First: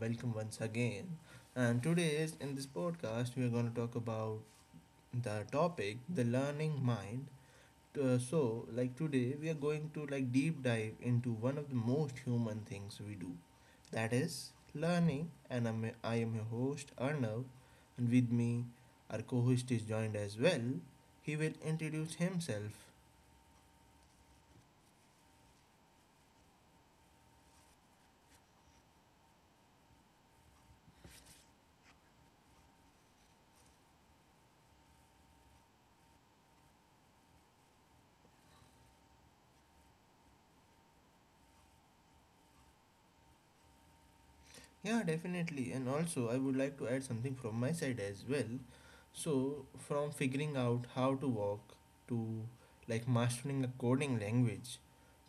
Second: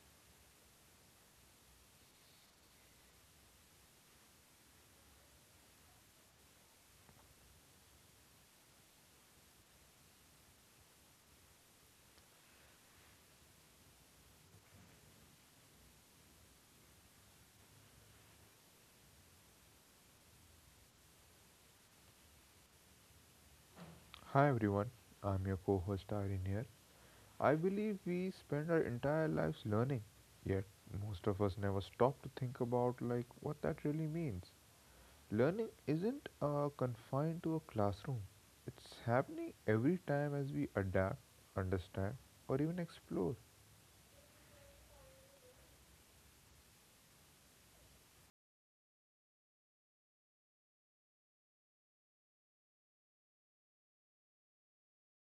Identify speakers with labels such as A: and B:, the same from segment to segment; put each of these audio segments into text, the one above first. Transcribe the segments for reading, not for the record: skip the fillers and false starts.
A: welcome once again. And today is in this podcast we are going to talk about the topic the learning mind. So like today we are going to like deep dive into one of the most human things we do. That is learning and I am your host Arnav and with me our co-host is joined as well. He will introduce himself.
B: Hi everyone, I'm your co host Irene here. I believe we spend our entire lives learning, yet most of us never stop to think about what that really means. Learning isn't confined to a classroom. It's happening every time as we adapt, understand, or even explore.
A: Yeah, definitely. And also, I would like to add something from my side as well. So, from figuring out how to walk to like mastering a coding language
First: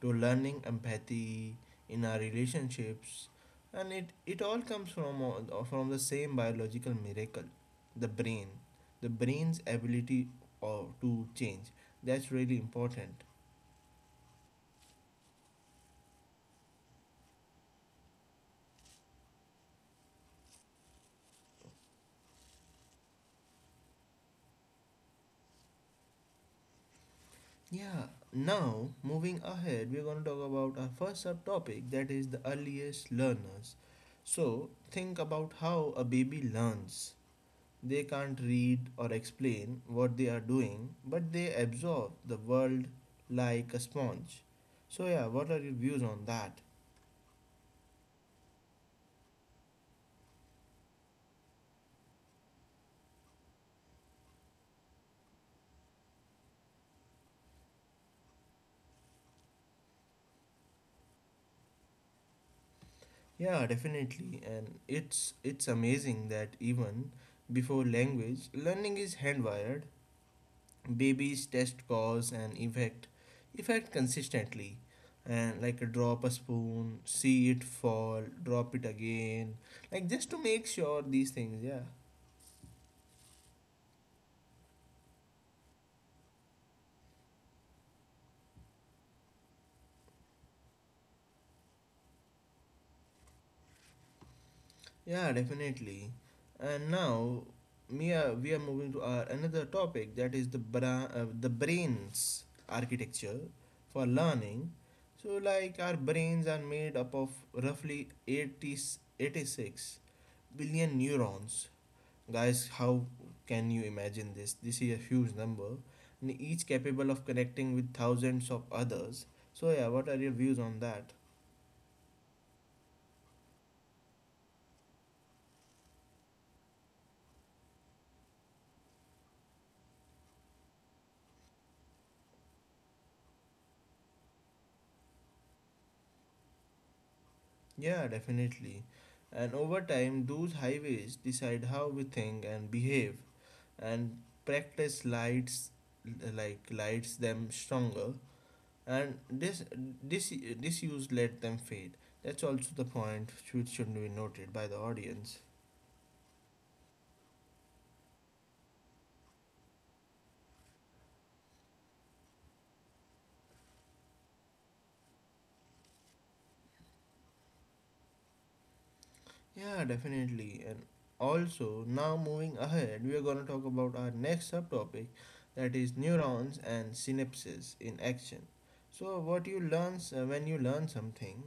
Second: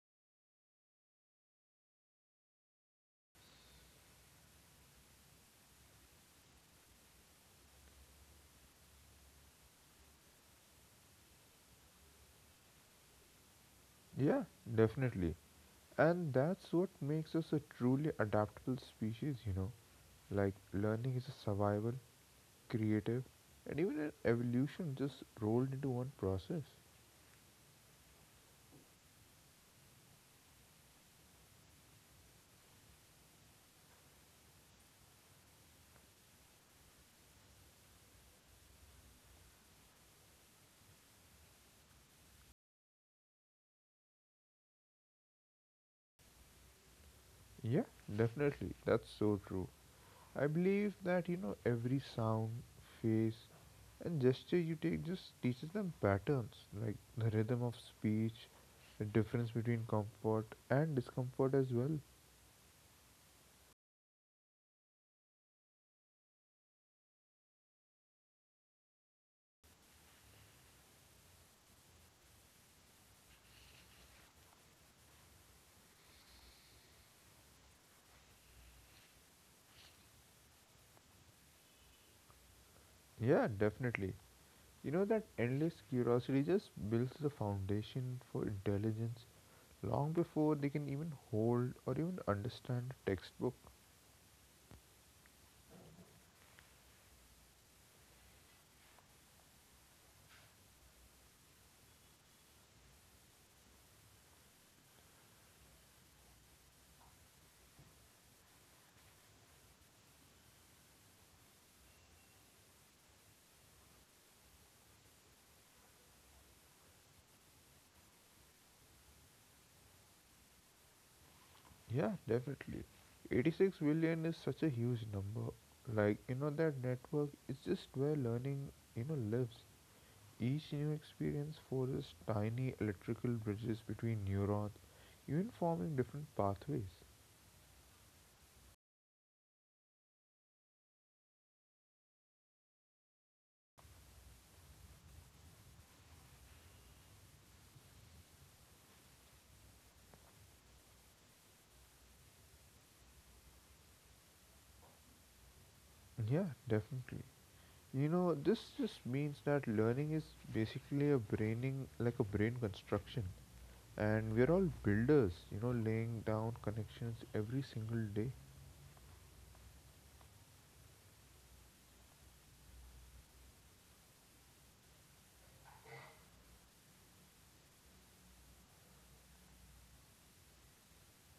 A: to learning empathy in our relationships, and it all comes from the same biological miracle, the brain, the brain's ability or to change. That's really important.
B: Yeah, definitely. And that's what makes us a truly adaptable species, you know. Like learning is a survival, creative, and even an evolution just rolled into one process.
A: Yeah, now moving ahead, we're going to talk about our first subtopic that is the earliest learners. So, think about how a baby learns. They can't read or explain what they are doing, but they absorb the world like a sponge. So, yeah, what are your views on that?
B: Yeah, definitely. That's so true. I believe that, you know, every sound, face, and gesture you take just teaches them patterns, like the rhythm of speech, the difference between comfort and discomfort as well.
A: Yeah, definitely. And it's amazing that even before language, learning is hand wired. Babies test cause and effect effect consistently and like drop a spoon, see it fall, drop it again, like just to make sure these things, yeah.
B: Yeah, definitely. You know, that endless curiosity just builds the foundation for intelligence long before they can even hold or even understand a textbook.
A: Yeah, definitely. And now we are moving to our another topic that is the brain's architecture for learning. So like our brains are made up of roughly eighty-86 billion neurons. Guys, how can you imagine this? This is a huge number, and each capable of connecting with thousands of others. So, yeah, what are your views on that?
B: Yeah, definitely. 86 billion is such a huge number. Like, you know, that network is just where learning, you know, lives. Each new experience forges tiny electrical bridges between neurons, even forming different pathways.
A: Yeah, definitely. And over time, those highways decide how we think and behave, and practice lights like lights them stronger. And this this use let them fade. That's also the point which should be noted by the audience.
B: Yeah, definitely. You know, this just means that learning is basically a braining, like a brain construction. And we're all builders, you know, laying down connections every single day.
A: Yeah, definitely. And also, now moving ahead, we are going to talk about our next subtopic that is neurons and synapses in action. So, what you learn s- when you learn something,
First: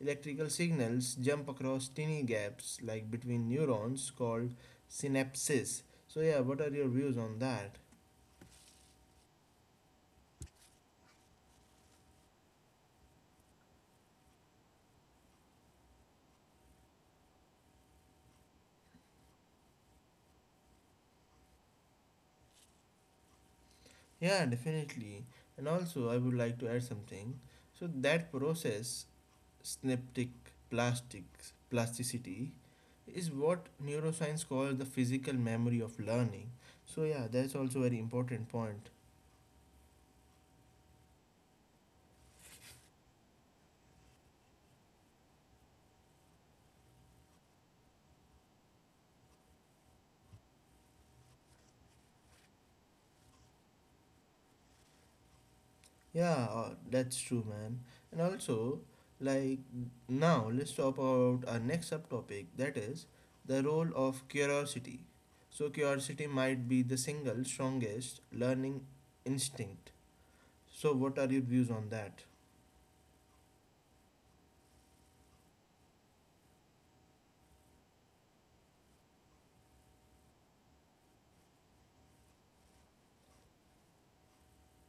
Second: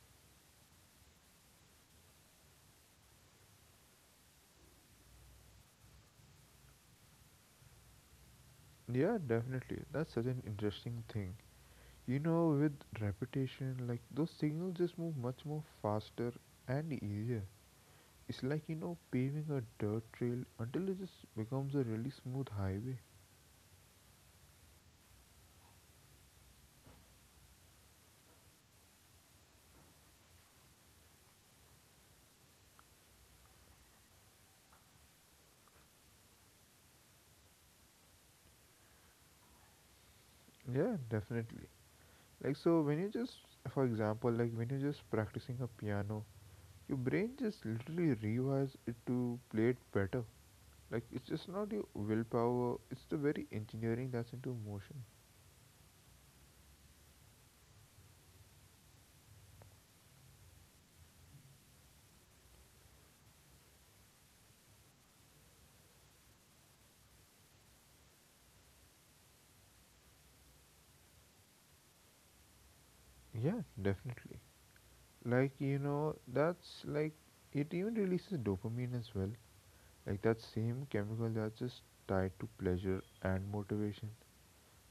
A: electrical signals jump across tiny gaps like between neurons called synapses. So, yeah, what are your views on that?
B: Yeah, definitely. That's such an interesting thing. You know, with repetition, like those signals just move much more faster and easier. It's like, you know, paving a dirt trail until it just becomes a really smooth highway.
A: Yeah, definitely. And also, I would like to add something. So, that process synaptic plasticity is what neuroscience calls the physical memory of learning. So yeah, that's also very important point.
B: Yeah, definitely. Like, so when you just, for example, like when you're just practicing a piano, your brain just literally rewires it to play it better. Like, it's just not your willpower, it's the very engineering that's into motion.
A: Yeah, that's true, man. And also, like now, let's talk about our next subtopic. That is the role of curiosity. So curiosity might be the single strongest learning instinct. So what are your views on that?
B: Yeah, definitely. Like, you know, that's like it even releases dopamine as well, like that same chemical that's just tied to pleasure and motivation.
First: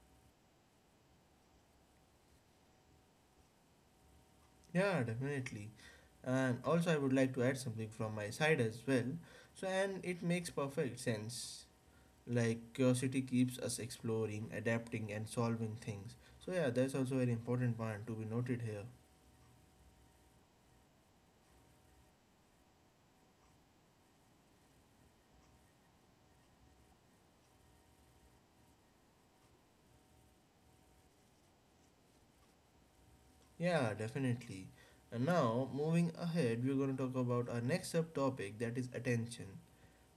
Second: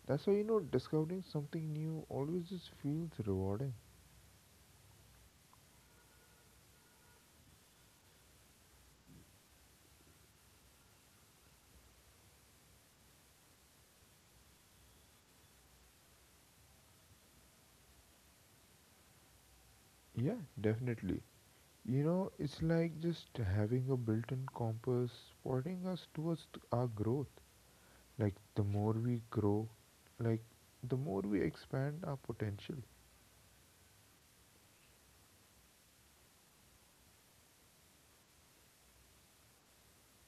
B: That's why, you know, discovering something new always just feels rewarding.
A: Yeah, definitely. And also, I would like to add something from my side as well. So, and it makes perfect sense. Like, curiosity keeps us exploring, adapting, and solving things. So, yeah, that's also a very important point to be noted here.
B: Yeah, definitely. You know, it's like just having a built-in compass pointing us towards our growth. Like, the more we grow, like, the more we expand our potential.
A: Yeah, definitely. And now, moving ahead, we're going to talk about our next subtopic that is attention,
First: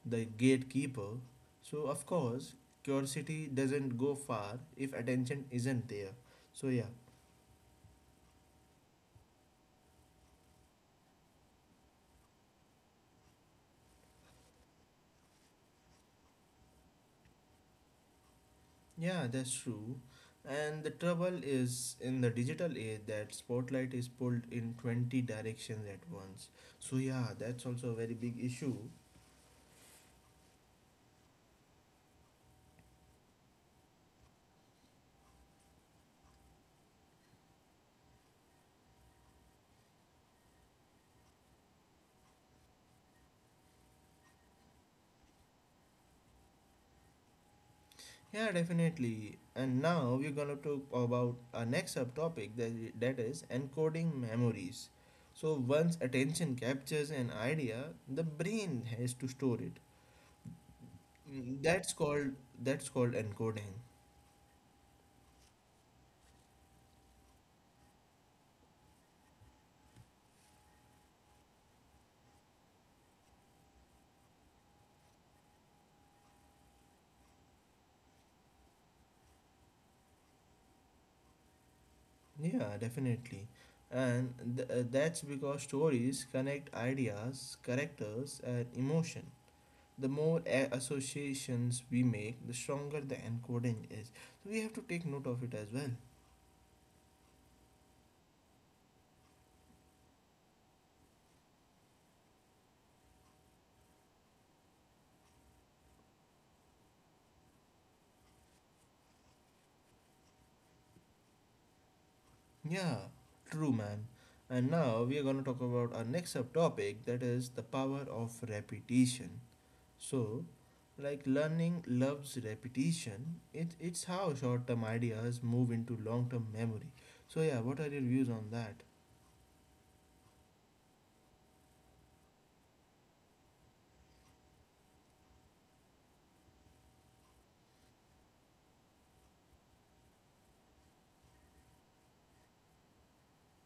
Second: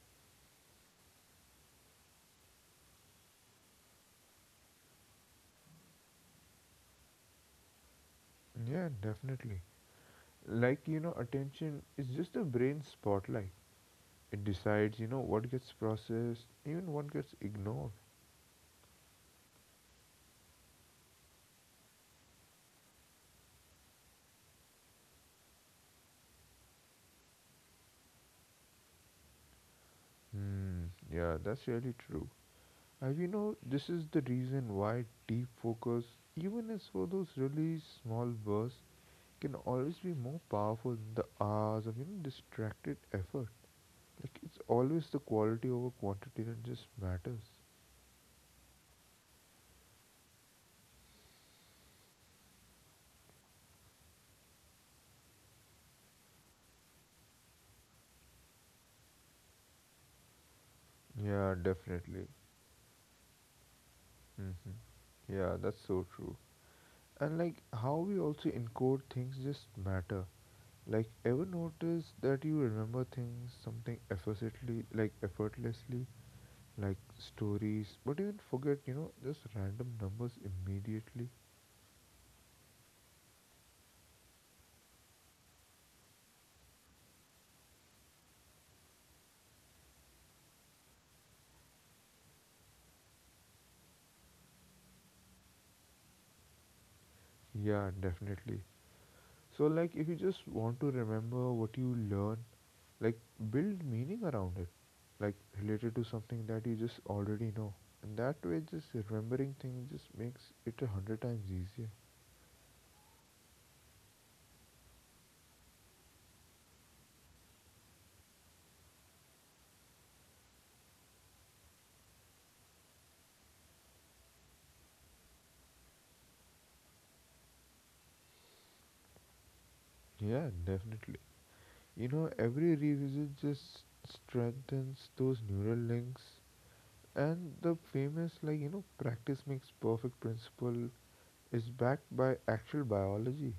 A: the gatekeeper. So, of course, curiosity doesn't go far if attention isn't there. So, yeah.
B: Yeah, definitely. Like, you know, attention is just a brain spotlight. It decides, you know, what gets processed, even what gets ignored.
A: Yeah, that's true. And the trouble is in the digital age that spotlight is pulled in 20 directions at once. So yeah, that's also a very big issue.
B: Hmm, yeah, that's really true. And you know, this is the reason why deep focus, even as for those really small bursts, can always be more powerful than the hours of, you know, distracted effort. Like, it's always the quality over quantity that just matters.
A: Yeah, definitely. And now we're gonna talk about our next subtopic that is encoding memories. So once attention captures an idea, the brain has to store it.
B: Yeah,
A: Mm,
B: definitely.
A: that's called encoding.
B: Hmm. Yeah, that's so true. And like how we also encode things just matter. Like, ever notice that you remember things something effortlessly, like stories, but even forget, you know, just random numbers immediately?
A: Yeah, definitely. And that's because stories connect ideas, characters, and emotion. The more associations we make, the stronger the encoding is. So we have to take note of it as well.
B: Yeah, definitely. So, like, if you just want to remember what you learn, like, build meaning around it, like, related to something that you just already know. And that way, just remembering things just makes it a hundred times easier.
A: Yeah, true, man. And now we are going to talk about our next subtopic that is the power of repetition. So, like learning loves repetition, it's how short term ideas move into long term memory. So, yeah, what are your views on that?
B: Yeah, definitely. You know, every revisit just strengthens those neural links. And the famous, like, you know, practice makes perfect principle is backed by actual biology.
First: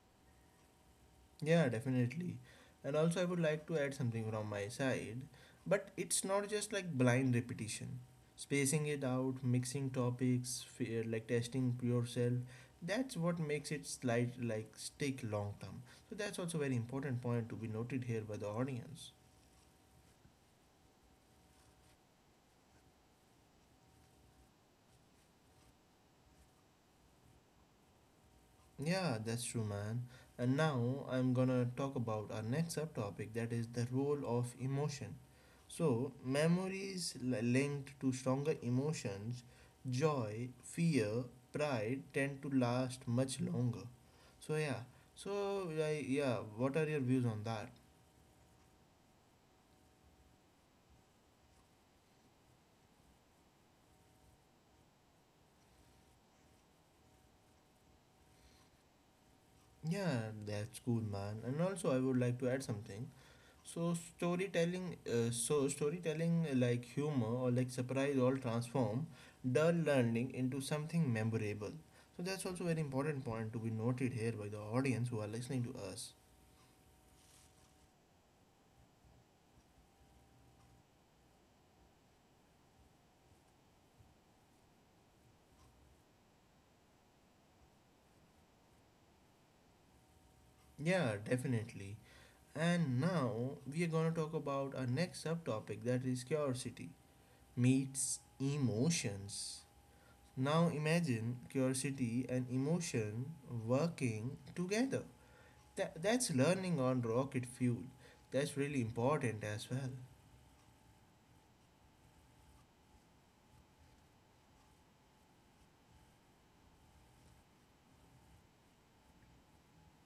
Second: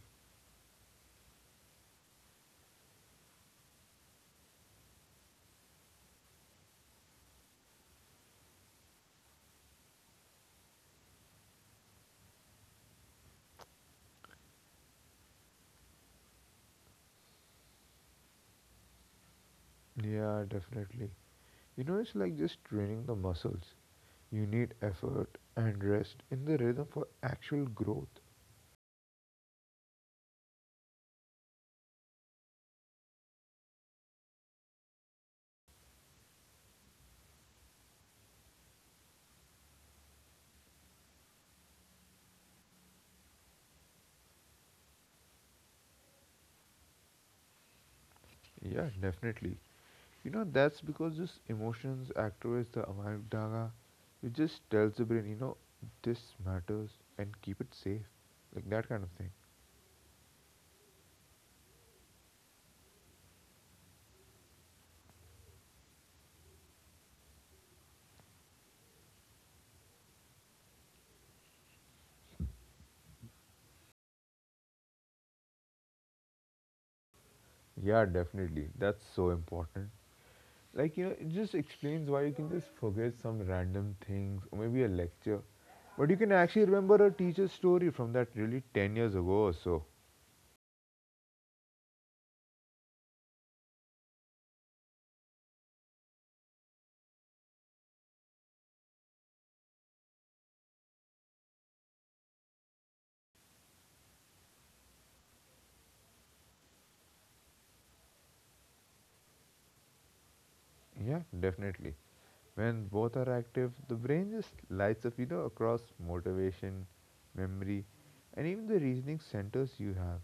A: Yeah, definitely. And also, I would like to add something from my side, but it's not just like blind repetition. Spacing it out, mixing topics, fear, like testing yourself, that's what makes it slight like stick long term. So that's also very important point to be noted here by the audience.
B: Yeah, definitely. You know, it's like just training the muscles. You need effort and rest in the rhythm for actual growth.
A: Yeah, that's true, man. And now I'm gonna talk about our next subtopic that is the role of emotion. So, memories linked to stronger emotions, joy, fear, pride, tend to last much longer. So, yeah, so, like, yeah, what are your views on that?
B: Yeah, definitely. You know, that's because this emotions activates the amygdala, which just tells the brain, you know, this matters and keep it safe. Like that kind of thing.
A: Yeah, that's cool, man. And also, I would like to add something. So storytelling, like humor or like surprise all transform dull learning into something memorable. So that's also very important point to be noted here by the audience who are listening to us.
B: Yeah, definitely. That's so important. Like, you know, it just explains why you can just forget some random things or maybe a lecture. But you can actually remember a teacher's story from that really 10 years ago or so.
A: Yeah, definitely. And now we are gonna talk about our next subtopic that is curiosity meets emotions. Now imagine curiosity and emotion working together. That's learning on rocket fuel. That's really important as well.
B: Yeah, definitely. When both are active, the brain just lights up, you know, across motivation, memory, and even the reasoning centers you have.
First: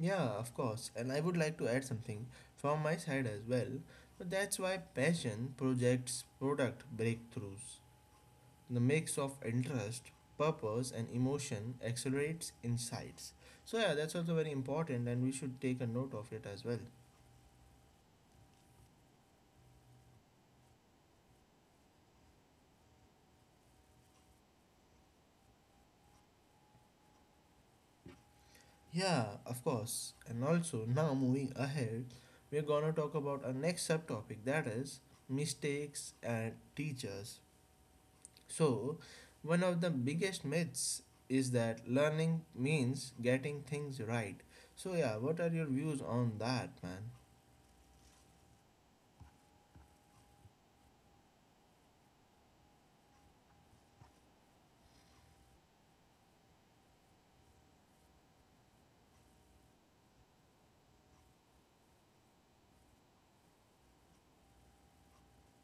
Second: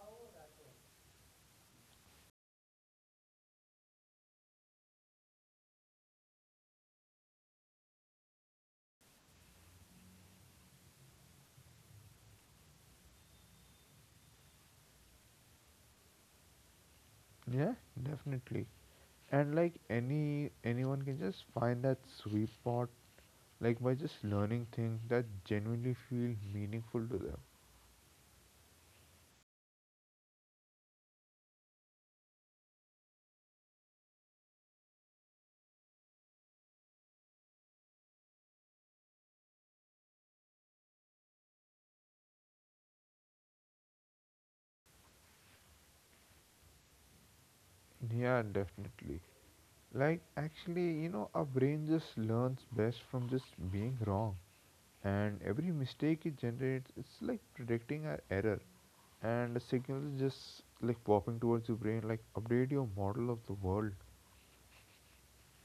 A: Yeah, of course. And I would like to add something from my side as well. But that's why passion projects product breakthroughs. The mix of interest, purpose, and emotion accelerates insights. So, yeah, that's also very important, and we should take a note of it as well.
B: Yeah, definitely. And like anyone can just find that sweet spot like by just learning things that genuinely feel meaningful to them.
A: Yeah, of course. And also, now moving ahead, we're gonna talk about our next subtopic that is mistakes and teachers. So, one of the biggest myths is that learning means getting things right. So, yeah, what are your views on that, man?
B: Yeah, definitely. Like, actually, you know, our brain just learns best from just being wrong. And every mistake it generates, it's like predicting an error. And the signal is just like popping towards your brain, like, update your model of the world.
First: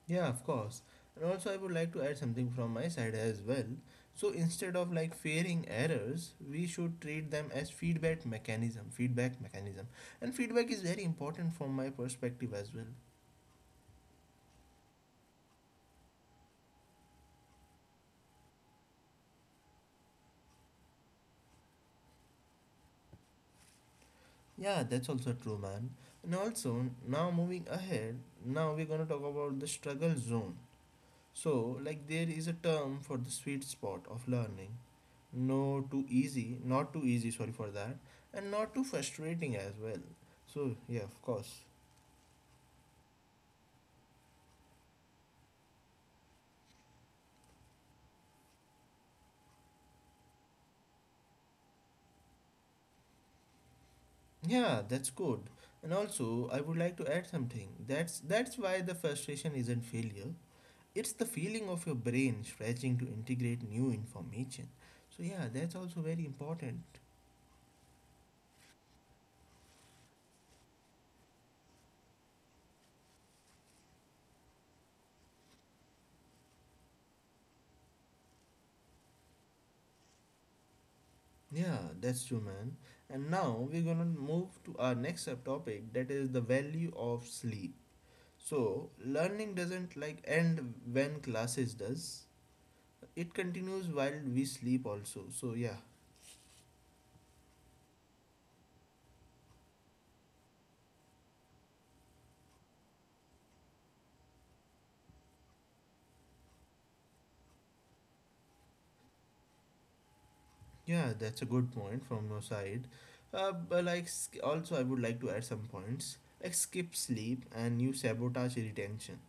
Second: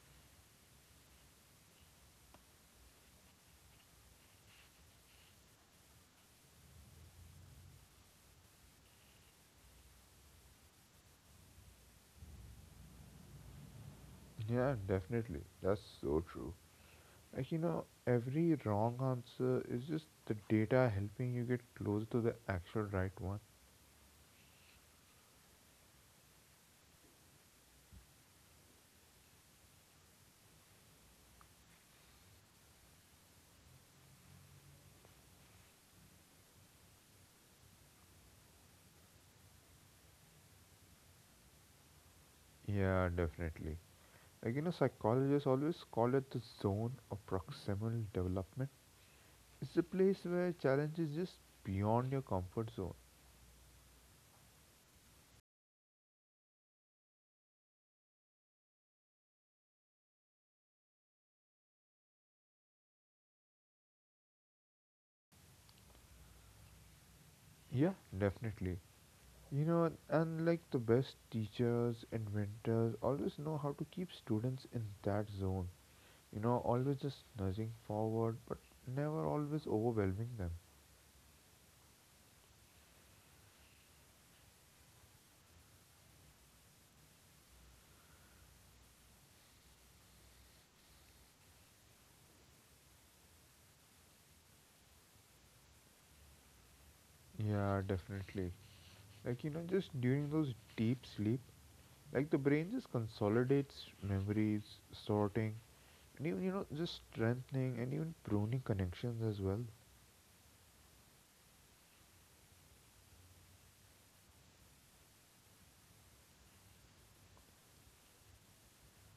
A: Yeah, of course. And also, I would like to add something from my side as well. So, instead of like fearing errors, we should treat them as feedback mechanism. Feedback mechanism. And feedback is very important from my perspective as well.
B: Yeah, definitely. That's so true. Like, you know, every wrong answer is just the data helping you get close to the actual right one.
A: Yeah, that's also true, man. And also, now moving ahead, now we're going to talk about the struggle zone. So, like, there is a term for the sweet spot of learning. Not too easy, sorry for that, and not too frustrating as well. So, yeah, of course.
B: Yeah, definitely. Like, you know, psychologists always call it the zone of proximal development. It's a place where challenge is just beyond your comfort zone.
A: Yeah, that's good. And also, I would like to add something. That's why the frustration isn't failure. It's the feeling of your brain stretching to integrate new information. So yeah, that's also very important.
B: Yeah, definitely. You know, and like the best teachers, inventors always know how to keep students in that zone. You know, always just nudging forward, but never always overwhelming them.
A: Yeah, that's true, man. And now we're gonna move to our next subtopic, that is the value of sleep. So, learning doesn't like end when classes does. It continues while we sleep also. So, yeah.
B: Yeah, definitely. Like, you know, just during those deep sleep, like the brain just consolidates memories, sorting, and even, you know, just strengthening and even pruning connections as well.
A: Yeah, that's a good point from your side. But also I would like to add some points. Like skip sleep and you sabotage retention.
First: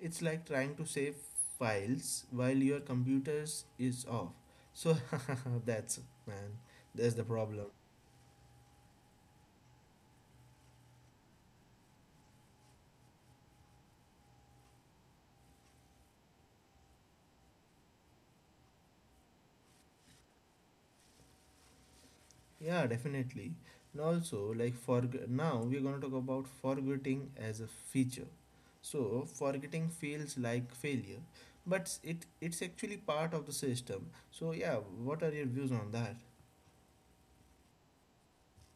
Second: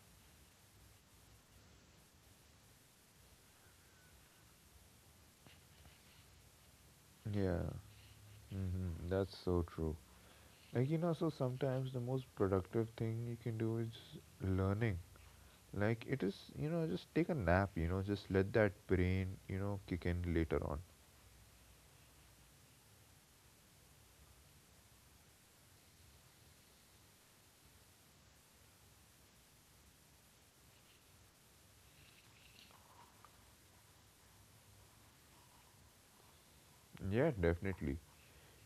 A: It's like trying to save files while your computers is off. So that's man, that's the
B: Yeah,
A: problem.
B: hmm, that's so true. Like, you know, so sometimes the most productive thing you can do is learning. Like, it is, you know, just take a nap, you know, just let that brain, you know, kick in later on.
A: Yeah, definitely. And also, like for now, we're going to talk about forgetting as a feature. So, forgetting feels like failure, but it's actually part of the system. So, yeah, what are your views on that?
B: Yeah, definitely.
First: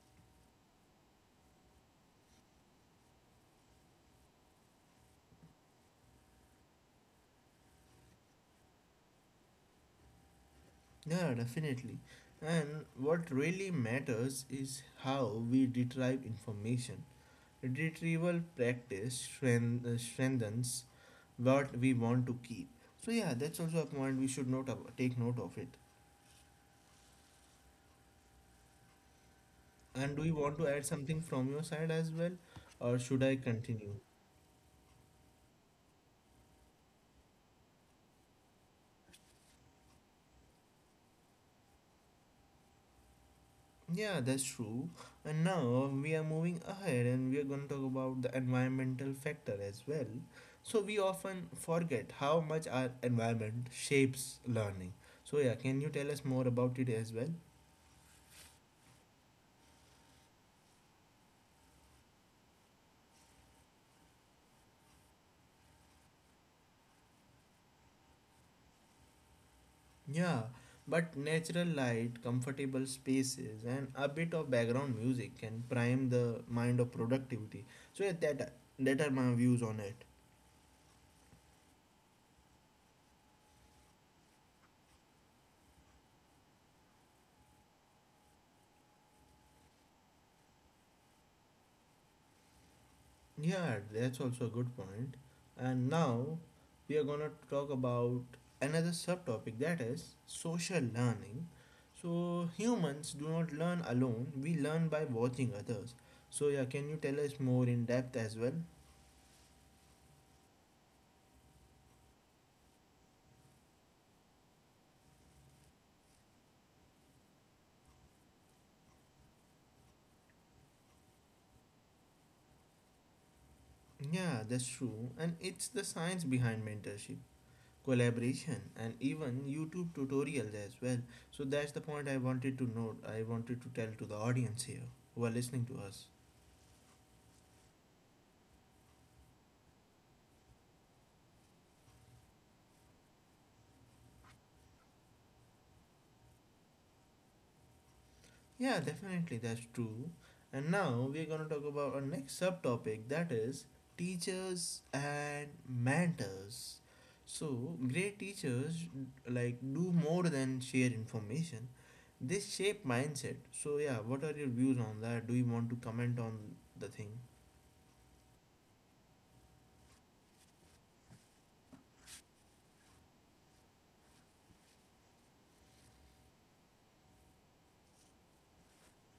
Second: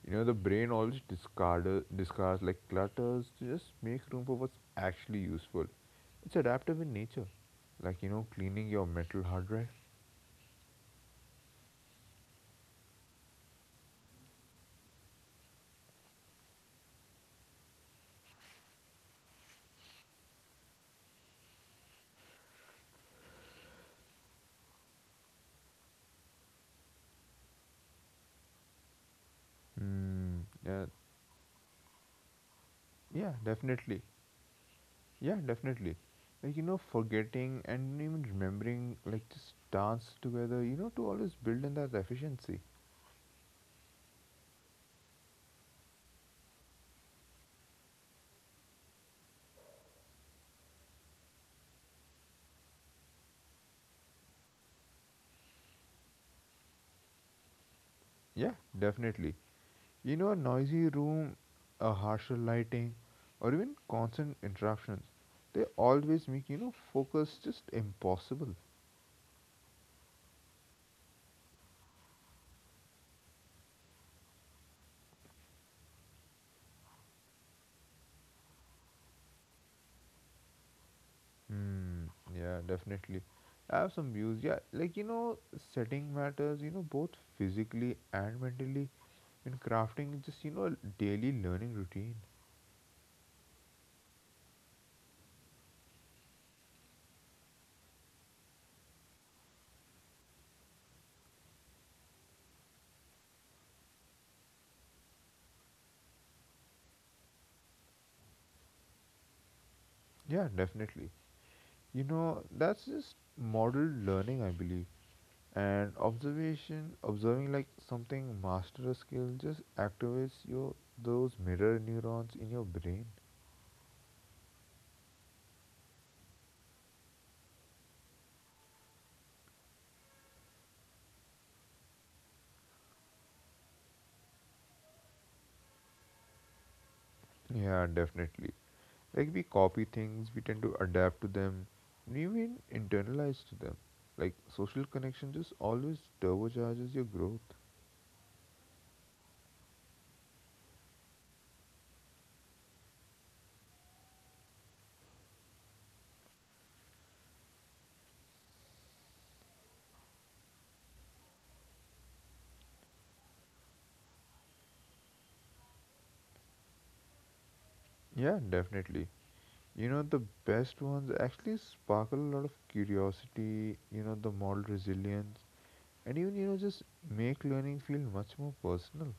B: You know, the brain always discards like clutters to just make room for what's actually useful. It's adaptive in nature. Like, you know, cleaning your mental hard drive.
A: Yeah, definitely. And what really matters is how we retrieve information. Retrieval practice strengthens what we want to keep. So yeah, that's also a point we should take note of it. And do you
B: Mm,
A: want to
B: yeah.
A: add something from your side as well, or should
B: Yeah,
A: I
B: definitely.
A: continue?
B: Yeah, definitely. Like, you know, forgetting and even remembering, like, just dance together, you know, to always build in that efficiency.
A: Yeah, that's true. And now we are moving ahead and we are going to talk about the environmental factor as well. So, we often forget how much our environment shapes learning. So, yeah, can you tell us more about it as well?
B: Yeah, definitely. You know, a noisy room, a harsher lighting, or even constant interruptions, they always make, you know, focus just impossible.
A: Yeah, but natural light, comfortable spaces, and a bit of background music can prime the mind of productivity. So, yeah, that are my views on it.
B: Hmm. Yeah, definitely. I have some views. Yeah, like you know, setting matters. You know, both physically and mentally, in crafting just you know daily learning routine.
A: Yeah, that's also a good point. And now we are gonna talk about another subtopic that is social learning. So humans do not learn alone, we learn by watching others. So yeah, can you tell us more in depth as well?
B: Yeah, definitely. You know, that's just modeled learning, I believe. And observation, observing like something master a skill, just activates your those mirror neurons in your brain.
A: Yeah, that's true. And it's the science behind mentorship, collaboration, and even YouTube tutorials as well. So that's the point I wanted to tell to the audience here who are listening to us.
B: Yeah, definitely. Like we copy things, we tend to adapt to them, and even internalize to them. Like social connection just always turbocharges your growth.
A: Yeah, definitely, that's true. And now we're going to talk about our next subtopic that is teachers and mentors. So, great teachers like do more than share information, they shape mindset. So, yeah, what are your views on that? Do you want to comment on the thing?
B: Yeah, definitely. You know, the best ones actually sparkle a lot of curiosity, you know, the moral resilience, and even, you know, just make learning feel much more personal.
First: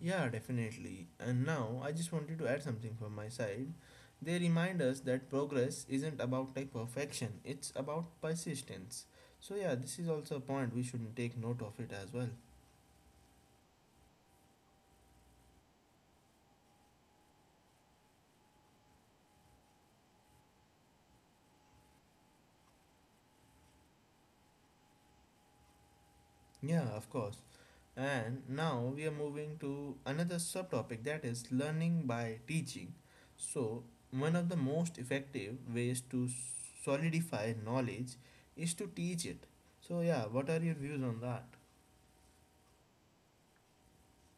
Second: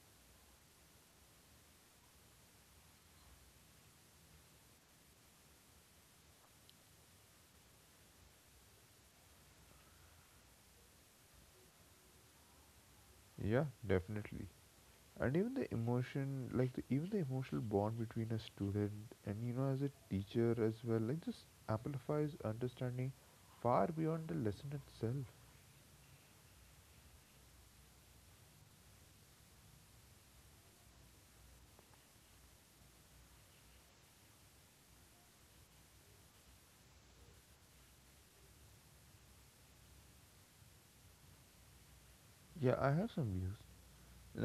A: Yeah, definitely. And now I just wanted to add something from my side. They remind us that progress isn't about like perfection, it's about persistence. So yeah, this is also a point we shouldn't take note of it as well.
B: Yeah, definitely. And even the emotion like even the emotional bond between a student and you know as a teacher as well, like this amplifies understanding far beyond the lesson itself.
A: Yeah, of course. And now we are moving to another subtopic that is learning by teaching. So, one of the most effective ways to solidify knowledge is to teach it. So yeah, what are your views on that?
B: Yeah, I have some views.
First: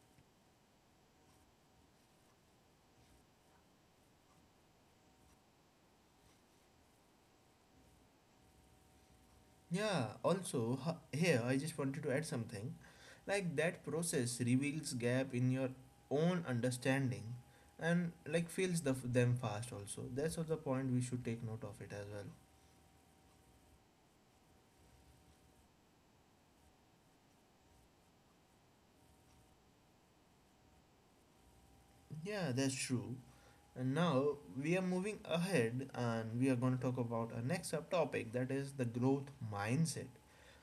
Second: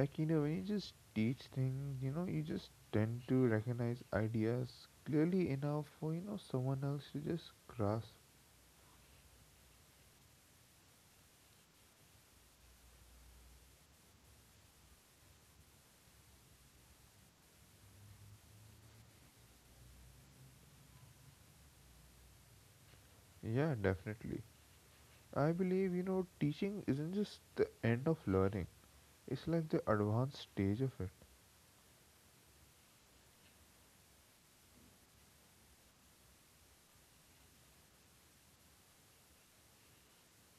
B: Like, you know, when you just teach things, you know, you just tend to recognize ideas clearly enough for, you know, someone else to just grasp.
A: Yeah, also here I just wanted to add something. Like that process reveals gap in your own understanding and like fills them fast also. That's also the point we should take note of it as well.
B: Yeah, definitely. I believe, you know, teaching isn't just the end of learning, it's like the advanced stage of it.
A: Yeah, that's true. And now we are moving ahead and we are going to talk about our next subtopic that is the growth mindset.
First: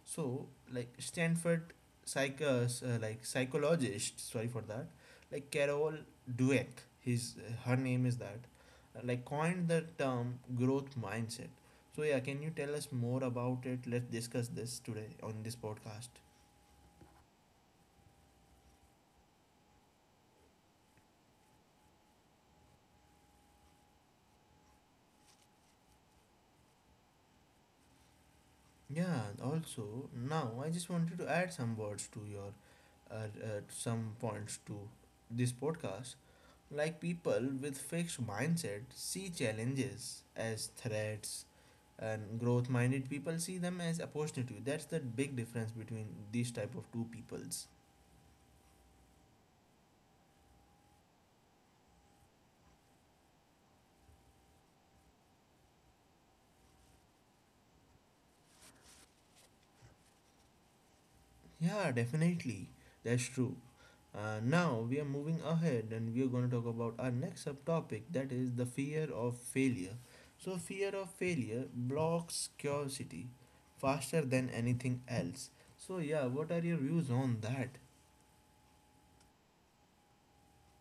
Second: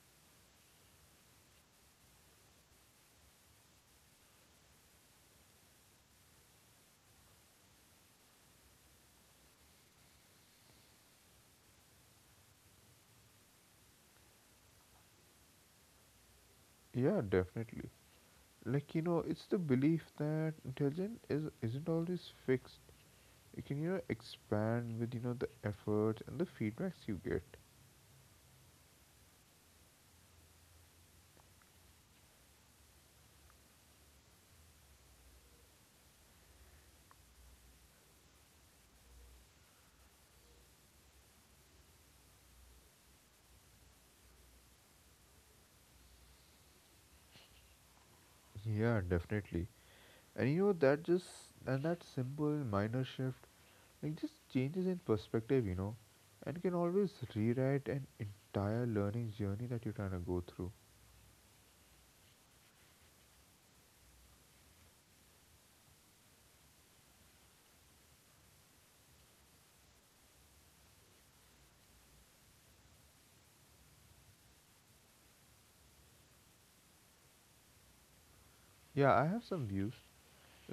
A: So, like Stanford psych like psychologist, sorry for that, like Carol Dweck, his her name is that, like coined the term growth mindset. So yeah, can you tell us more about it? Let's discuss this today on this podcast.
B: Yeah, definitely. Like, you know, it's the belief that intelligence is isn't always fixed. It can, you know, expand with, you know, the efforts and the feedbacks you get.
A: Yeah, and also now I just wanted to add some words to your uh, some points to this podcast. Like people with fixed mindset see challenges as threats, and growth minded people see them as opportunity. That's the big difference between these type of two peoples.
B: Yeah, definitely. And you know that just, and that simple minor shift, like just changes in perspective, you know, and can always rewrite an entire learning journey that you're trying to go through.
A: Yeah, definitely. That's true. Now we are moving ahead and we are going to talk about our next subtopic that is the fear of failure. So, fear of failure blocks curiosity faster than anything else. So, yeah, what are your views on that?
B: Yeah, I have some views.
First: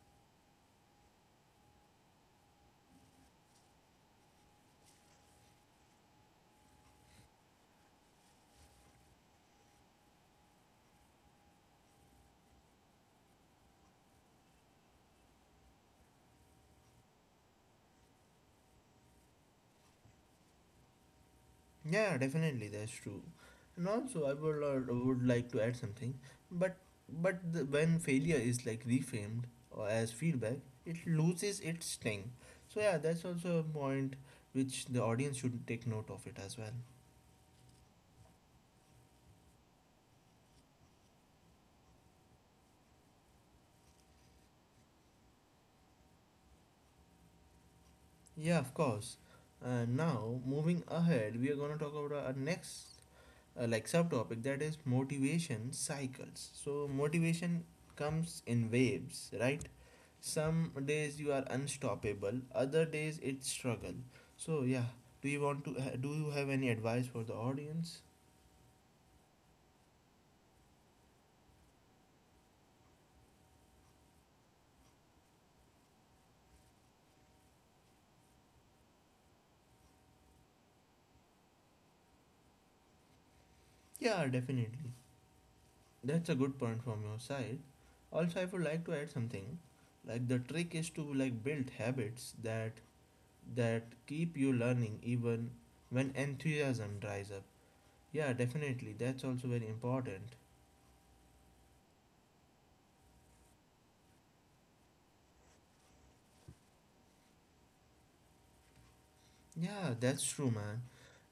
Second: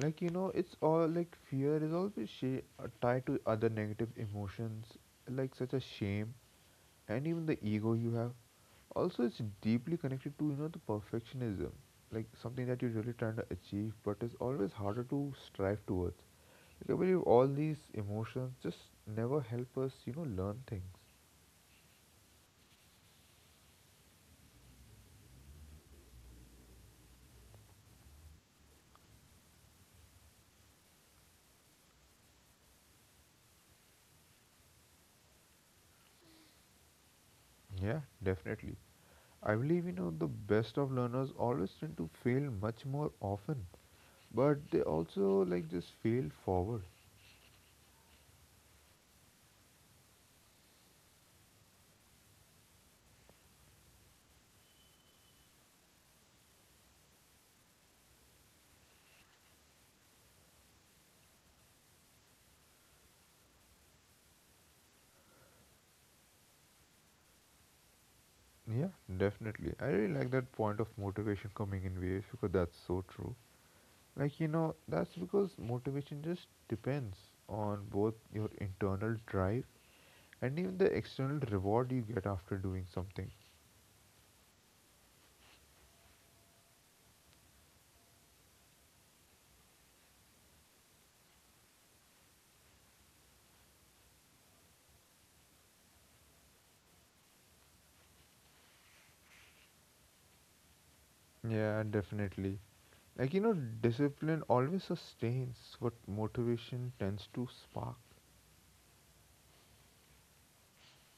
B: Like, you know, it's all like fear is always tied to other negative emotions, like such as shame and even the ego you have. Also, it's deeply connected to, you know, the perfectionism, like something that you're really trying to achieve but is always harder to strive towards. Like, I believe all these emotions just never help us, you know, learn things.
A: Yeah, definitely, that's true. And also, I would like to add something, but but when failure is like reframed or as feedback, it loses its sting. So yeah, that's also a point which the audience should take note of it as well.
B: Yeah, definitely. I believe, you know, the best of learners always tend to fail much more often, but they also, like, just fail forward.
A: Yeah, of course. Now moving ahead, we are gonna talk about our next like subtopic that is motivation cycles so motivation comes in waves, right? Some days you are unstoppable, other days it's struggle. So yeah, do you want to do you have any advice for the audience?
B: Yeah, definitely. I really like that point of motivation coming in waves because that's so true. Like, you know, that's because motivation just depends on both your internal drive and even the external reward you get after doing something.
A: Yeah, definitely. That's a good point from your side. Also, I would like to add something. Like the trick is to like build habits that keep you learning even when enthusiasm dries up. Yeah, definitely. That's also very important.
B: Yeah, definitely. Like, you know, discipline always sustains what motivation tends to spark.
A: Yeah, that's true, man.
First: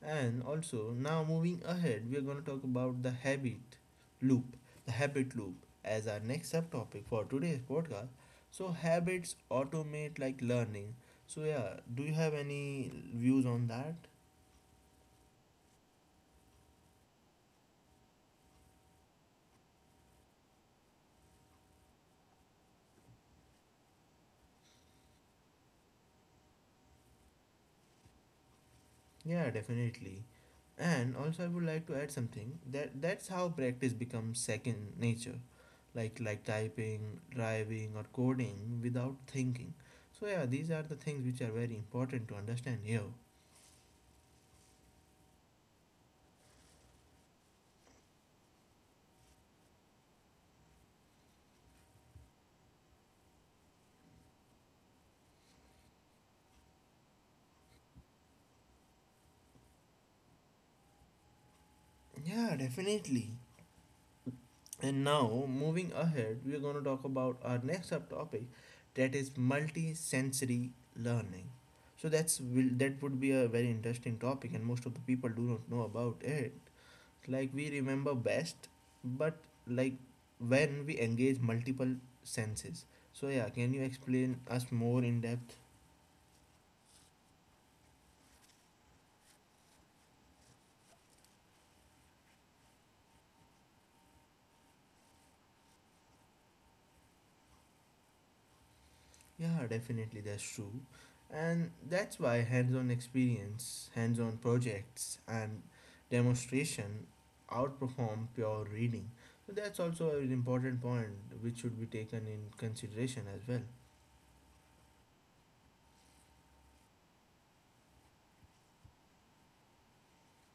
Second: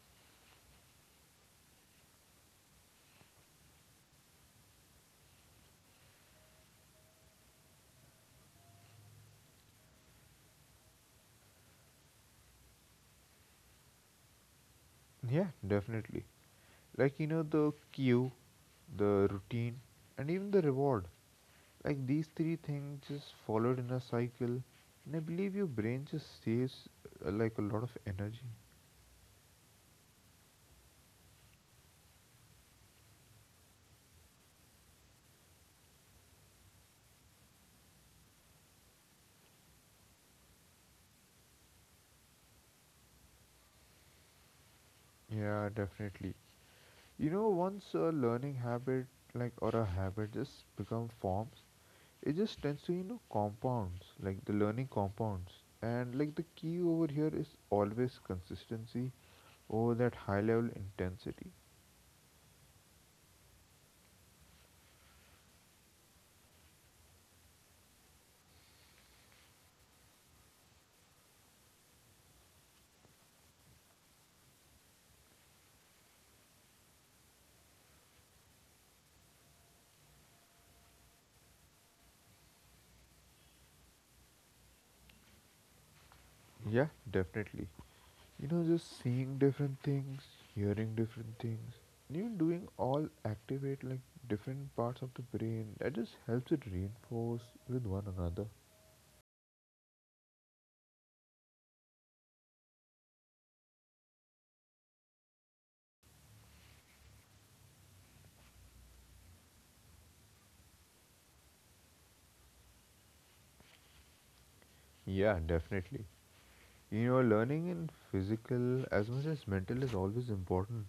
A: And also, now moving ahead, we're going to talk about loop, the habit loop as our next subtopic for today's podcast. So, habits automate like learning. So, yeah, do you have any views on that?
B: Yeah, definitely. Like, you know, the cue, the routine, and even the reward. Like, these three things just followed in a cycle. And I believe your brain just saves, like, a lot of energy.
A: Yeah, definitely. And also I would like to add something that's how practice becomes second nature. Like typing, driving or coding without thinking. So yeah, these are the things which are very important to understand here.
B: Yeah, definitely. You know, once a learning habit, like or a habit, just become forms, it just tends to you know compounds, like the learning compounds. And like the key over here is always consistency over that high level intensity.
A: Yeah, definitely. And now moving ahead, we're going to talk about our next subtopic that is multi-sensory learning. So that would be a very interesting topic and most of the people do not know about it. Like we remember best, but like when we engage multiple senses. So yeah, can you explain us more in depth?
B: Yeah, definitely. You know, just seeing different things, hearing different things, and even doing all activate like different parts of the brain. That just helps it reinforce with one another.
A: Yeah, definitely, that's true. And that's why hands-on experience, hands-on projects and demonstration outperform pure reading. So that's also an important point which should be taken in consideration as well.
B: Yeah, definitely. You know, learning in physical as much as mental is always important.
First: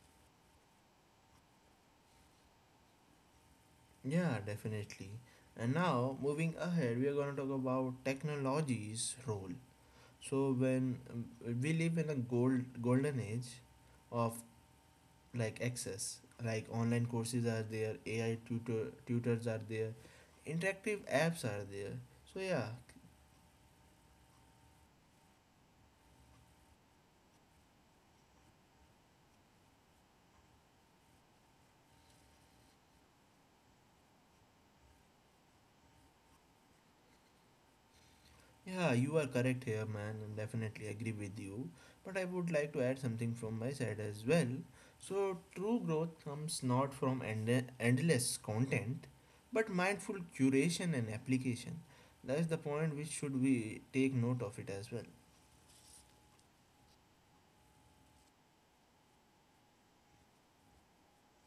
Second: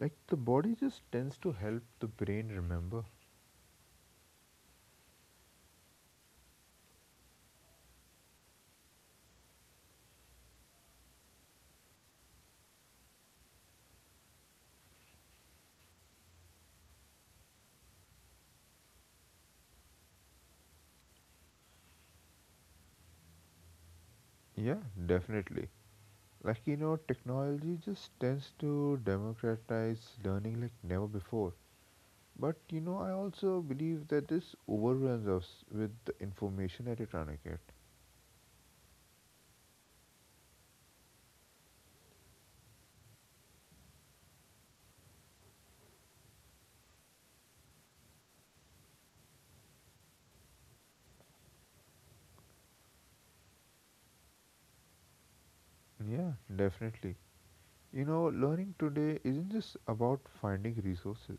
B: Like, the body just tends to help the brain remember.
A: Yeah, definitely. And now moving ahead, we are going to talk about technology's role. So when we live in a golden age of like access, like online courses are there, AI tutors are there, interactive apps are there. So yeah.
B: Yeah, definitely. Like, you know, technology just tends to democratize learning like never before. But, you know, I also believe that this overwhelms us with the information at a tourniquet.
A: Yeah, you are correct here, man, and definitely agree with you. But I would like to add something from my side as well. So true growth comes not from endless content, but mindful curation and application. That's the point which should we take note of it as well.
B: Yeah, definitely. You know, learning today isn't just about finding resources.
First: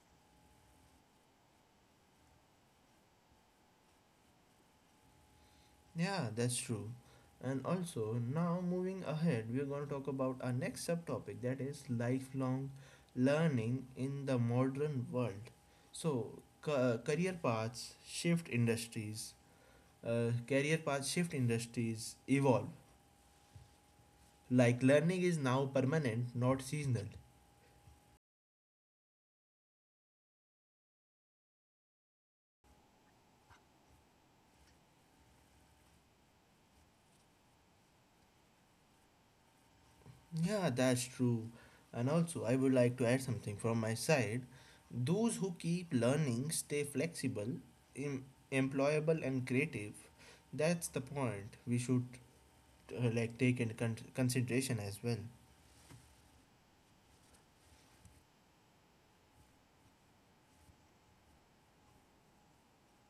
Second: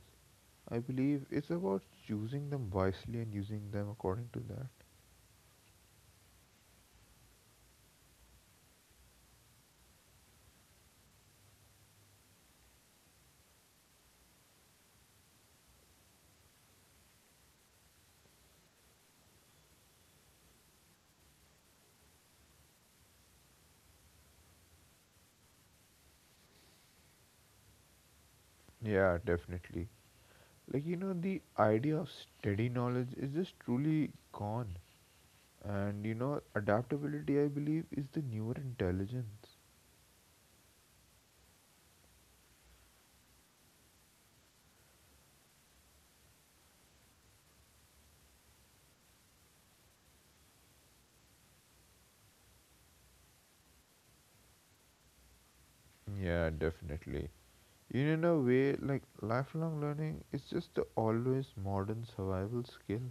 B: I believe it's about choosing them wisely and using them according to that.
A: Yeah, that's true. And also, now moving ahead, we're going to talk about our next subtopic that is lifelong learning in the modern world. So, career paths shift industries evolve. Like, learning is now permanent, not seasonal.
B: Yeah, definitely. Like, you know, the idea of steady knowledge is just truly gone. And, you know, adaptability, I believe, is the newer intelligence.
A: Yeah, that's true. And also, I would like to add something from my side. Those who keep learning stay flexible, em- employable, and creative. That's the point we should like take into consideration as well.
B: Yeah, definitely. You know, in a way, like, lifelong learning is just the always modern survival skill.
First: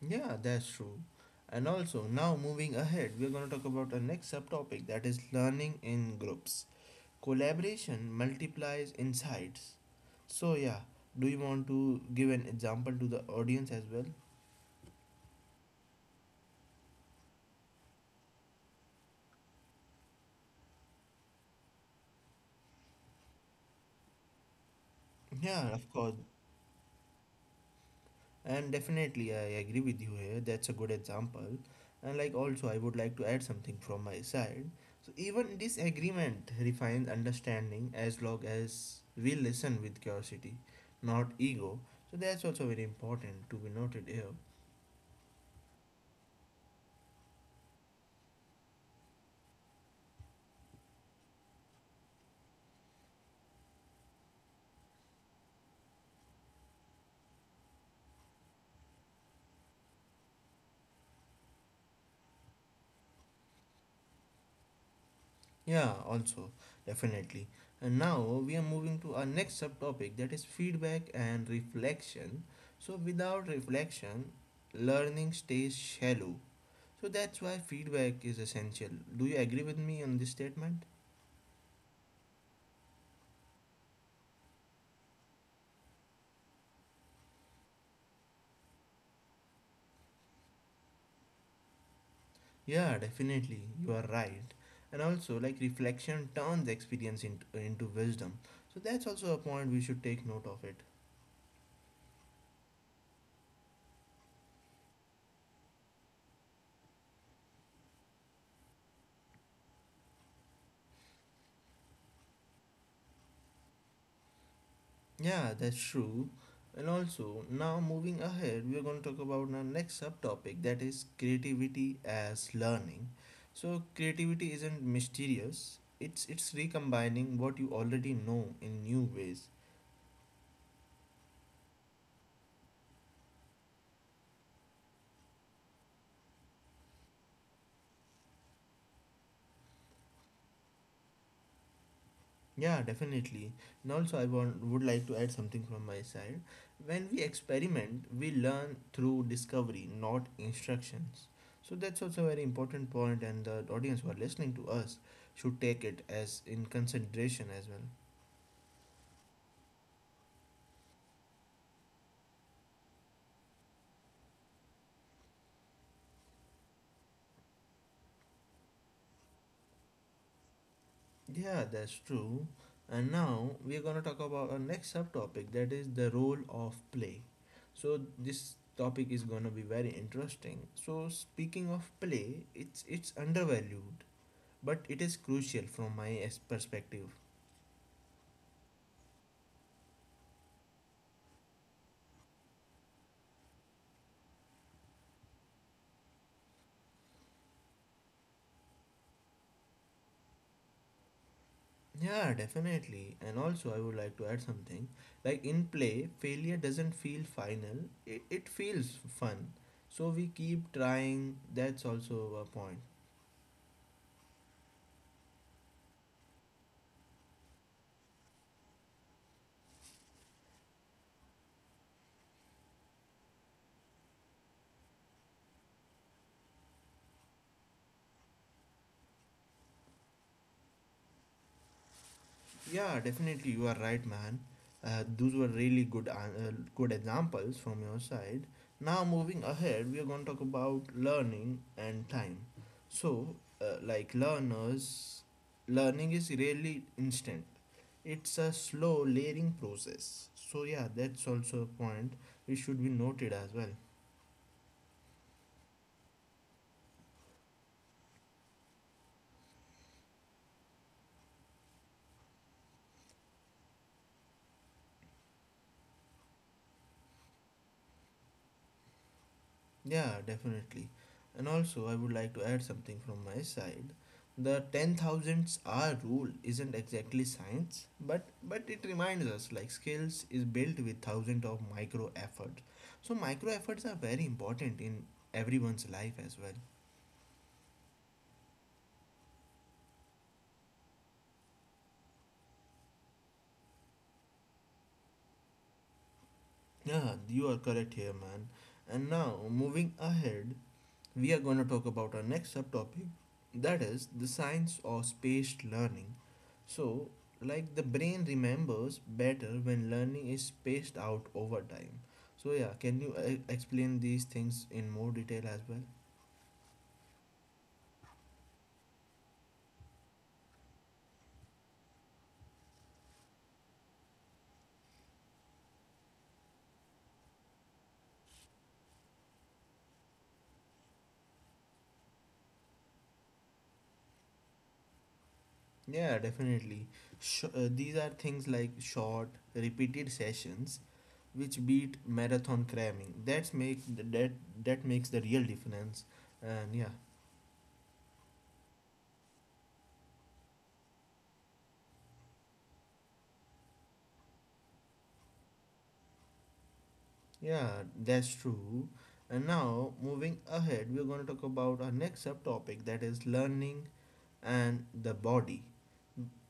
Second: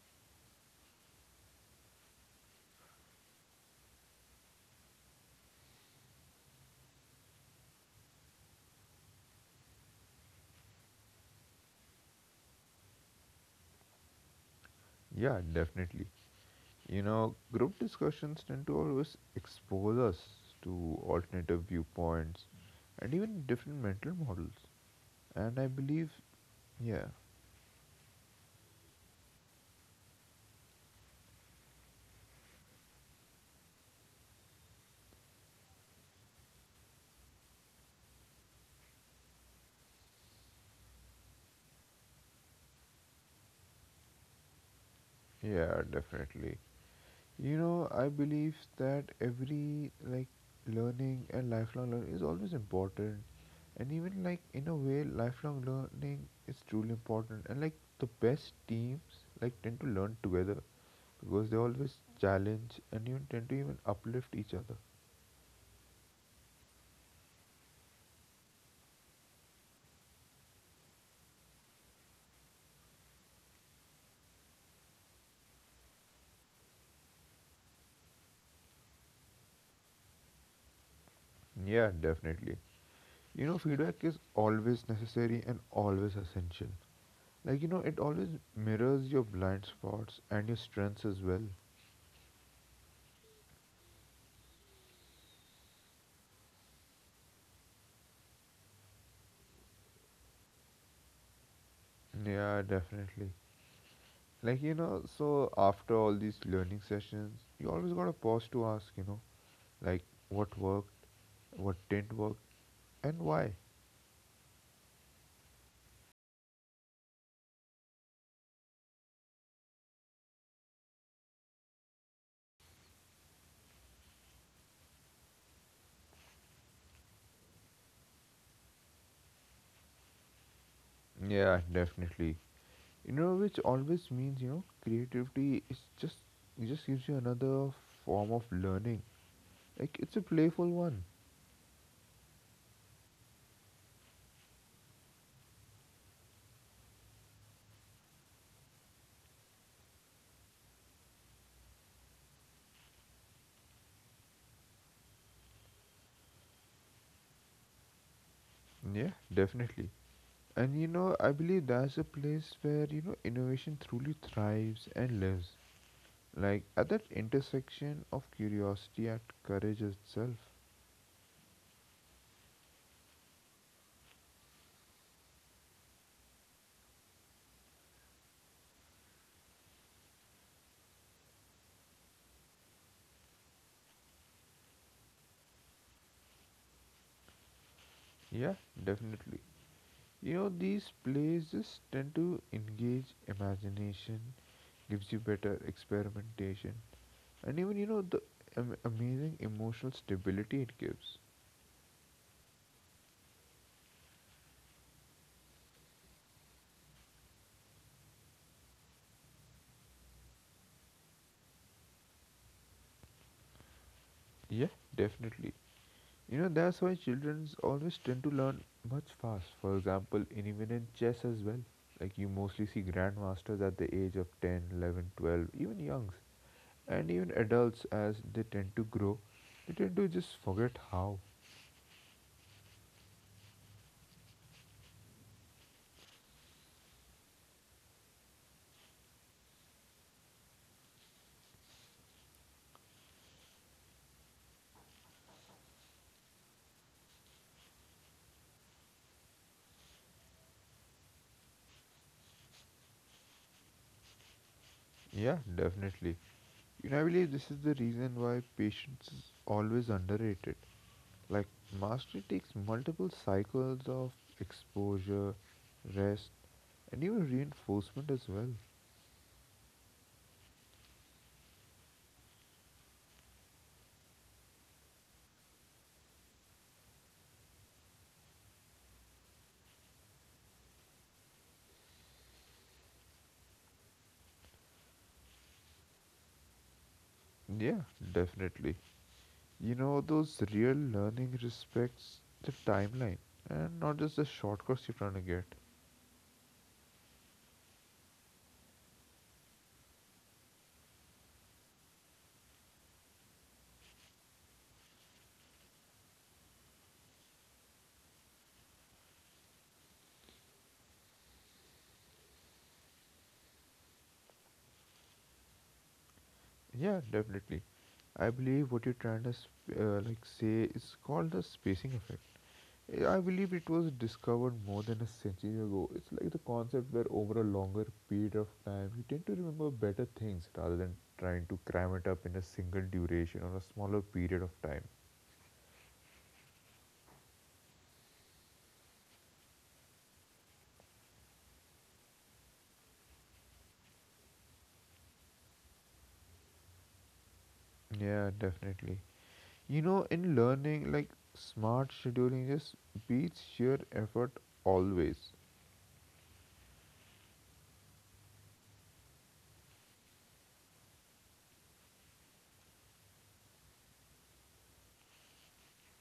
A: Yeah, that's true. And also, now moving ahead, we're going to talk about our next subtopic that is learning in groups. Collaboration multiplies insights. So, yeah, do you want to give an example to the audience as well?
B: Yeah, definitely. You know, group discussions tend to always expose us to alternative viewpoints and even different mental models. And I
A: Yeah, of course.
B: believe, yeah,
A: And definitely, I agree with you here. That's a good example. And like, also, I would like to add something from my side. So, even this agreement refines understanding as long as we listen with curiosity, not ego. So, that's also very important to be noted here.
B: yeah, definitely. You know, I believe that every like learning and lifelong learning is always important. And even like in a way, lifelong learning is truly important. And like the best teams like tend to learn together because they always challenge and even tend to even uplift each other.
A: Yeah, also, definitely. And now we are moving to our next subtopic that is feedback and reflection. So, without reflection, learning stays shallow. So that's why feedback is essential. Do you agree with me on this statement?
B: Yeah, definitely. You know, feedback is always necessary and always essential. Like, you know, it always mirrors your blind spots and your strengths as well.
A: Yeah, definitely. You are right. And also, like reflection turns experience into wisdom. So that's also a point we should take note of it.
B: Yeah, definitely. Like, you know, so after all these learning sessions, you always gotta pause to ask, you know, like what worked, what didn't work, and why.
A: Yeah, that's true. And also, now moving ahead, we're going to talk about our next subtopic that is creativity as learning. So creativity isn't mysterious. It's recombining what you already know in new ways.
B: Yeah, definitely. You know, which always means, you know, creativity is just it just gives you another form of learning. Like it's a playful one.
A: Yeah, definitely. And also, I would like to add something from my side. When we experiment, we learn through discovery, not instructions. So that's also a very important point, and the audience who are listening to us should take it as in consideration as well.
B: Yeah, definitely. And you know, I believe that's a place where, you know, innovation truly thrives and lives. Like at that intersection of curiosity and courage itself.
A: Yeah, that's true. And now we're gonna talk about our next subtopic, that is the role of play. So this topic is gonna be very interesting. So speaking of play, it's undervalued but it is crucial from my perspective.
B: Yeah, definitely. You know, these plays just tend to engage imagination, gives you better experimentation, and even, you know, the amazing emotional stability it gives.
A: Yeah, definitely. And also I would like to add something. Like in play failure doesn't feel final, it feels fun, so we keep trying. That's also a point.
B: Yeah, definitely. You know, that's why children always tend to learn much fast. For example, in even in chess as well. Like, you mostly see grandmasters at the age of 10, 11, 12, even youngs. And even adults, as they tend to grow, they tend to just forget how.
A: Yeah, definitely, you are right, man. Uh, those were really good good examples from your side. Now moving ahead, we are going to talk about learning and time. So like learners learning is really instant. It's a slow layering process. So yeah, that's also a point which should be noted as well.
B: Yeah, definitely. You know, I believe this is the reason why patience is always underrated. Like, mastery takes multiple cycles of exposure, rest, and even reinforcement as well.
A: Yeah, definitely. And also I would like to add something from my side. The 10,000 hour rule isn't exactly science, but it reminds us like skills is built with thousands of micro efforts. So micro efforts are very important in everyone's life as well.
B: Yeah, definitely. You know, those real learning respects the timeline and not just the shortcuts you're trying to get.
A: Yeah, you are correct here, man. And now moving ahead, we are going to talk about our next subtopic that is the science of spaced learning. So like the brain remembers better when learning is spaced out over time. So yeah, can you explain these things in more detail as well?
B: Yeah, definitely. I believe what you're trying to like say is called the spacing effect. I believe it was discovered more than a century ago. It's like the concept where over a longer period of time you tend to remember better things rather than trying to cram it up in a single duration or a smaller period of time.
A: Yeah, definitely. These are things like short repeated sessions which beat marathon cramming. That's make that that makes the real difference. And yeah.
B: Yeah, definitely. You know, in learning, like smart scheduling just beats sheer effort always.
A: Yeah, that's true. And now, moving ahead, we're going to talk about our next subtopic that is learning and the body.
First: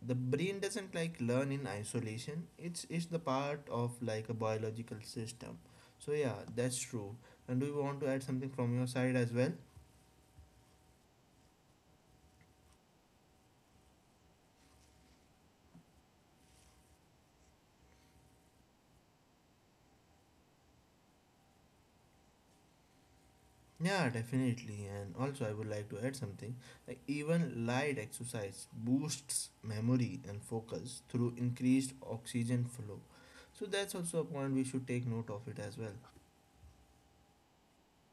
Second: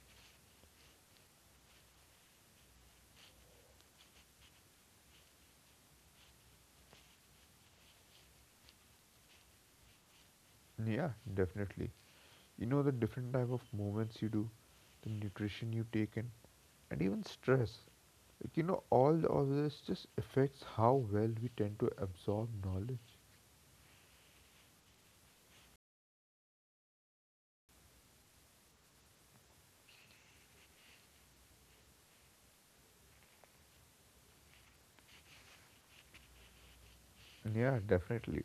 A: The brain doesn't like learn in isolation. It's the part of like a biological system. So yeah, that's true. And do you want to add something from your side as well?
B: Yeah, definitely. You know the different type of movements you do, the nutrition you take in, and even stress. Like, you know, all of this just affects how well we tend to absorb knowledge.
A: Yeah, definitely. And also, I would like to add something. Like even light exercise boosts memory and focus through increased oxygen flow. So that's also a point we should take note of it as well.
B: Yeah, definitely.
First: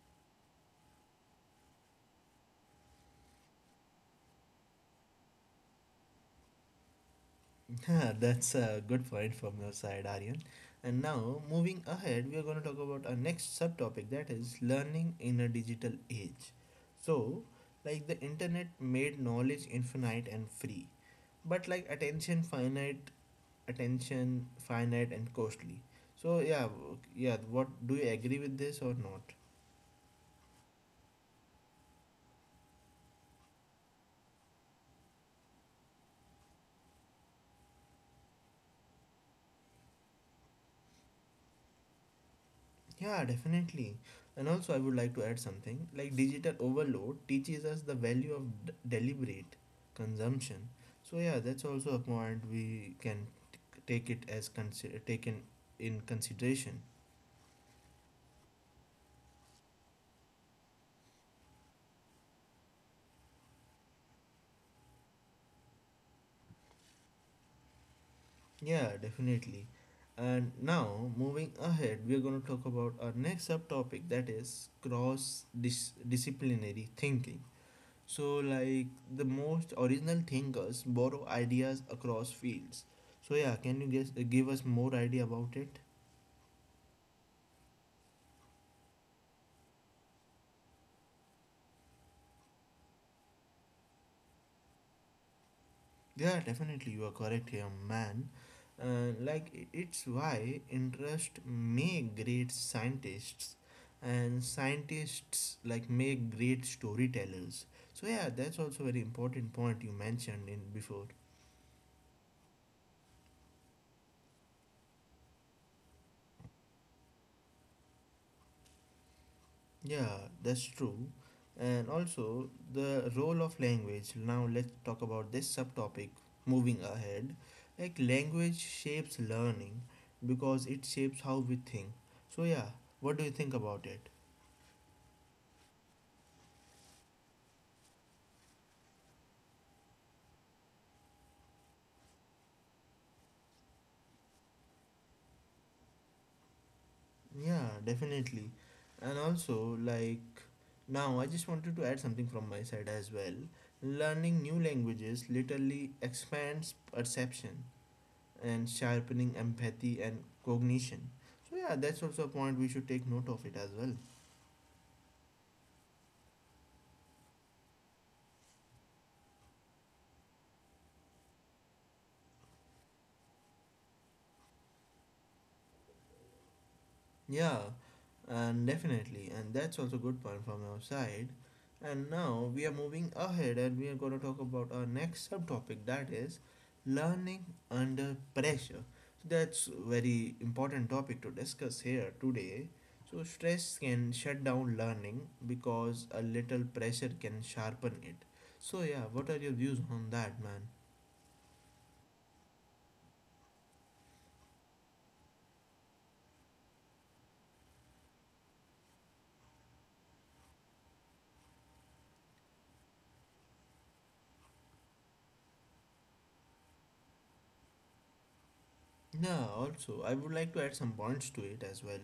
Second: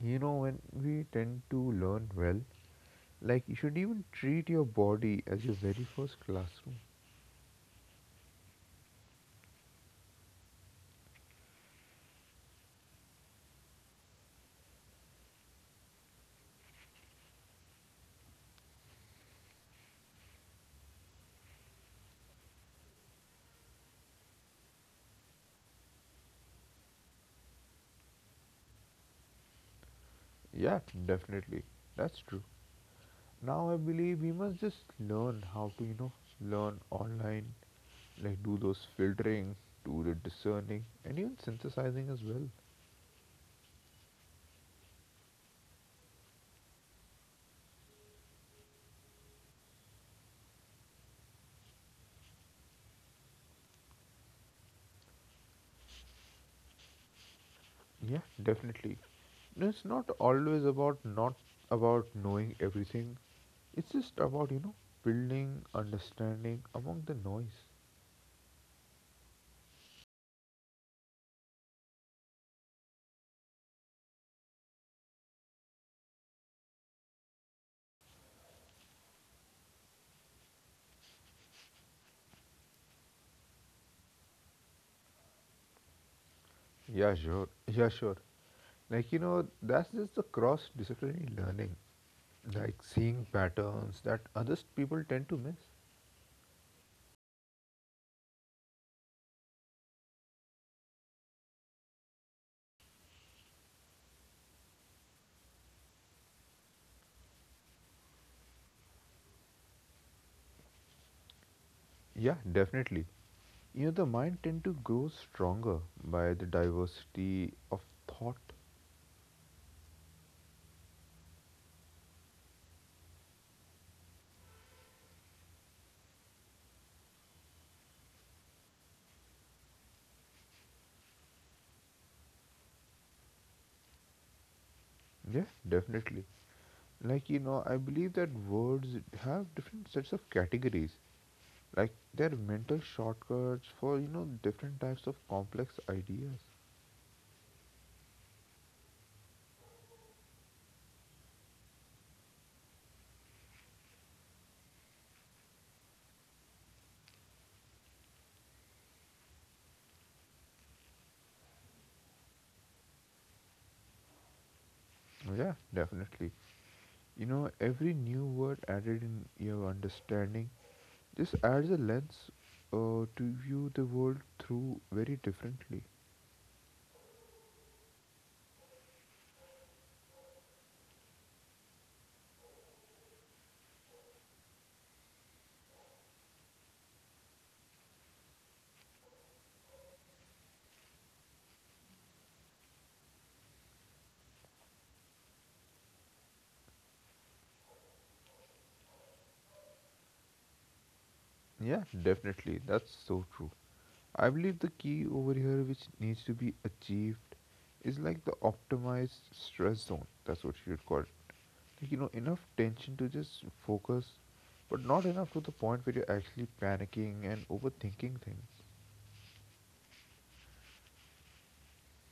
B: You know, when we tend to learn well, like you should even treat your body as your very first classroom.
A: Yeah, that's a good point from your side, Aryan. And now, moving ahead, we are going to talk about our next subtopic that is learning in a digital age. So, like the internet made knowledge infinite and free, but like attention finite and costly. So yeah, yeah, what, do you agree with this or not?
B: Yeah, definitely. That's true. Now I believe we must just learn how to, you know, learn online, like do those filtering, do the discerning, and even synthesizing as well.
A: Yeah, definitely. And also I would like to add something. Like digital overload teaches us the value of deliberate consumption. So yeah, that's also a point we can take it as consider taken in consideration.
B: Yeah, definitely. No, it's not always about not about knowing everything. It's just about, you know, building understanding among the noise.
A: Yeah, definitely. And now moving ahead, we are going to talk about our next subtopic that is cross disciplinary thinking. So, like the most original thinkers borrow ideas across fields. So, yeah, can you give us more idea about it?
B: Yeah, sure. Yeah, sure. Like, you know, that's just the cross disciplinary learning, like seeing patterns that other people tend to miss.
A: Yeah, definitely, you are correct here, man. Like it's why interest make great scientists, and scientists like make great storytellers. So yeah, that's also very important point you mentioned in before.
B: Yeah, definitely. You know, the mind tend to grow stronger by the diversity of thought.
A: Yeah, that's true. And also the role of language. Now let's talk about this subtopic moving ahead. Like language shapes learning because it shapes how we think. So yeah, what do you think about it?
B: Yeah, definitely. Like, you know, I believe that words have different sets of categories. Like, they're mental shortcuts for, you know, different types of complex ideas.
A: Yeah, definitely. And also like now I just wanted to add something from my side as well. Learning new languages literally expands perception, and sharpening empathy and cognition. So yeah, that's also a point we should take note of it as well.
B: Yeah, definitely. You know, every new word added in your understanding just adds a lens to view the world through very differently.
A: Yeah, and definitely, and that's also good point from our side. And now we are moving ahead, and we are going to talk about our next subtopic, that is learning under pressure. So that's very important topic to discuss here today. So stress can shut down learning because a little pressure can sharpen it. So yeah, what are your views on that, man?
B: Yeah, definitely. That's so true. I believe the key over here, which needs to be achieved, is like the optimized stress zone. That's what you would call it. Like, you know, enough tension to just focus, but not enough to the point where you're actually panicking and overthinking things.
A: No, also, I would like to add some points to it as well.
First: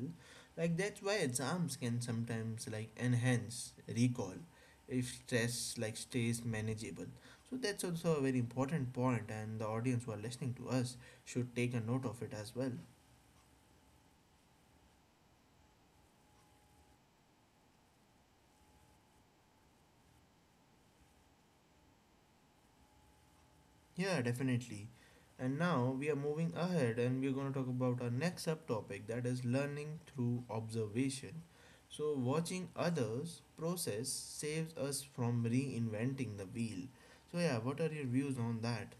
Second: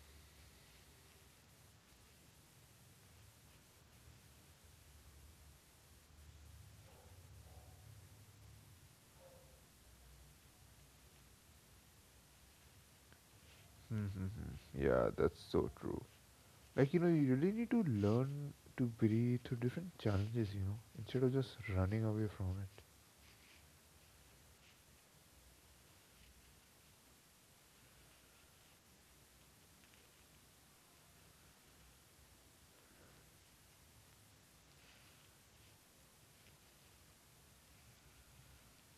A: Like, that's why exams can sometimes like enhance recall if stress like stays manageable. So that's also a very important point, and the audience who are listening to us should take a note of it as well.
B: Mm-hmm. Yeah, that's so true. Like, you know, you really need to learn to breathe through different challenges, you know, instead of just running away from it.
A: Yeah, definitely. And now we are moving ahead and we're going to talk about our next subtopic, that is learning through observation. So, watching others process saves us from reinventing the wheel. So, yeah, what are your views on that?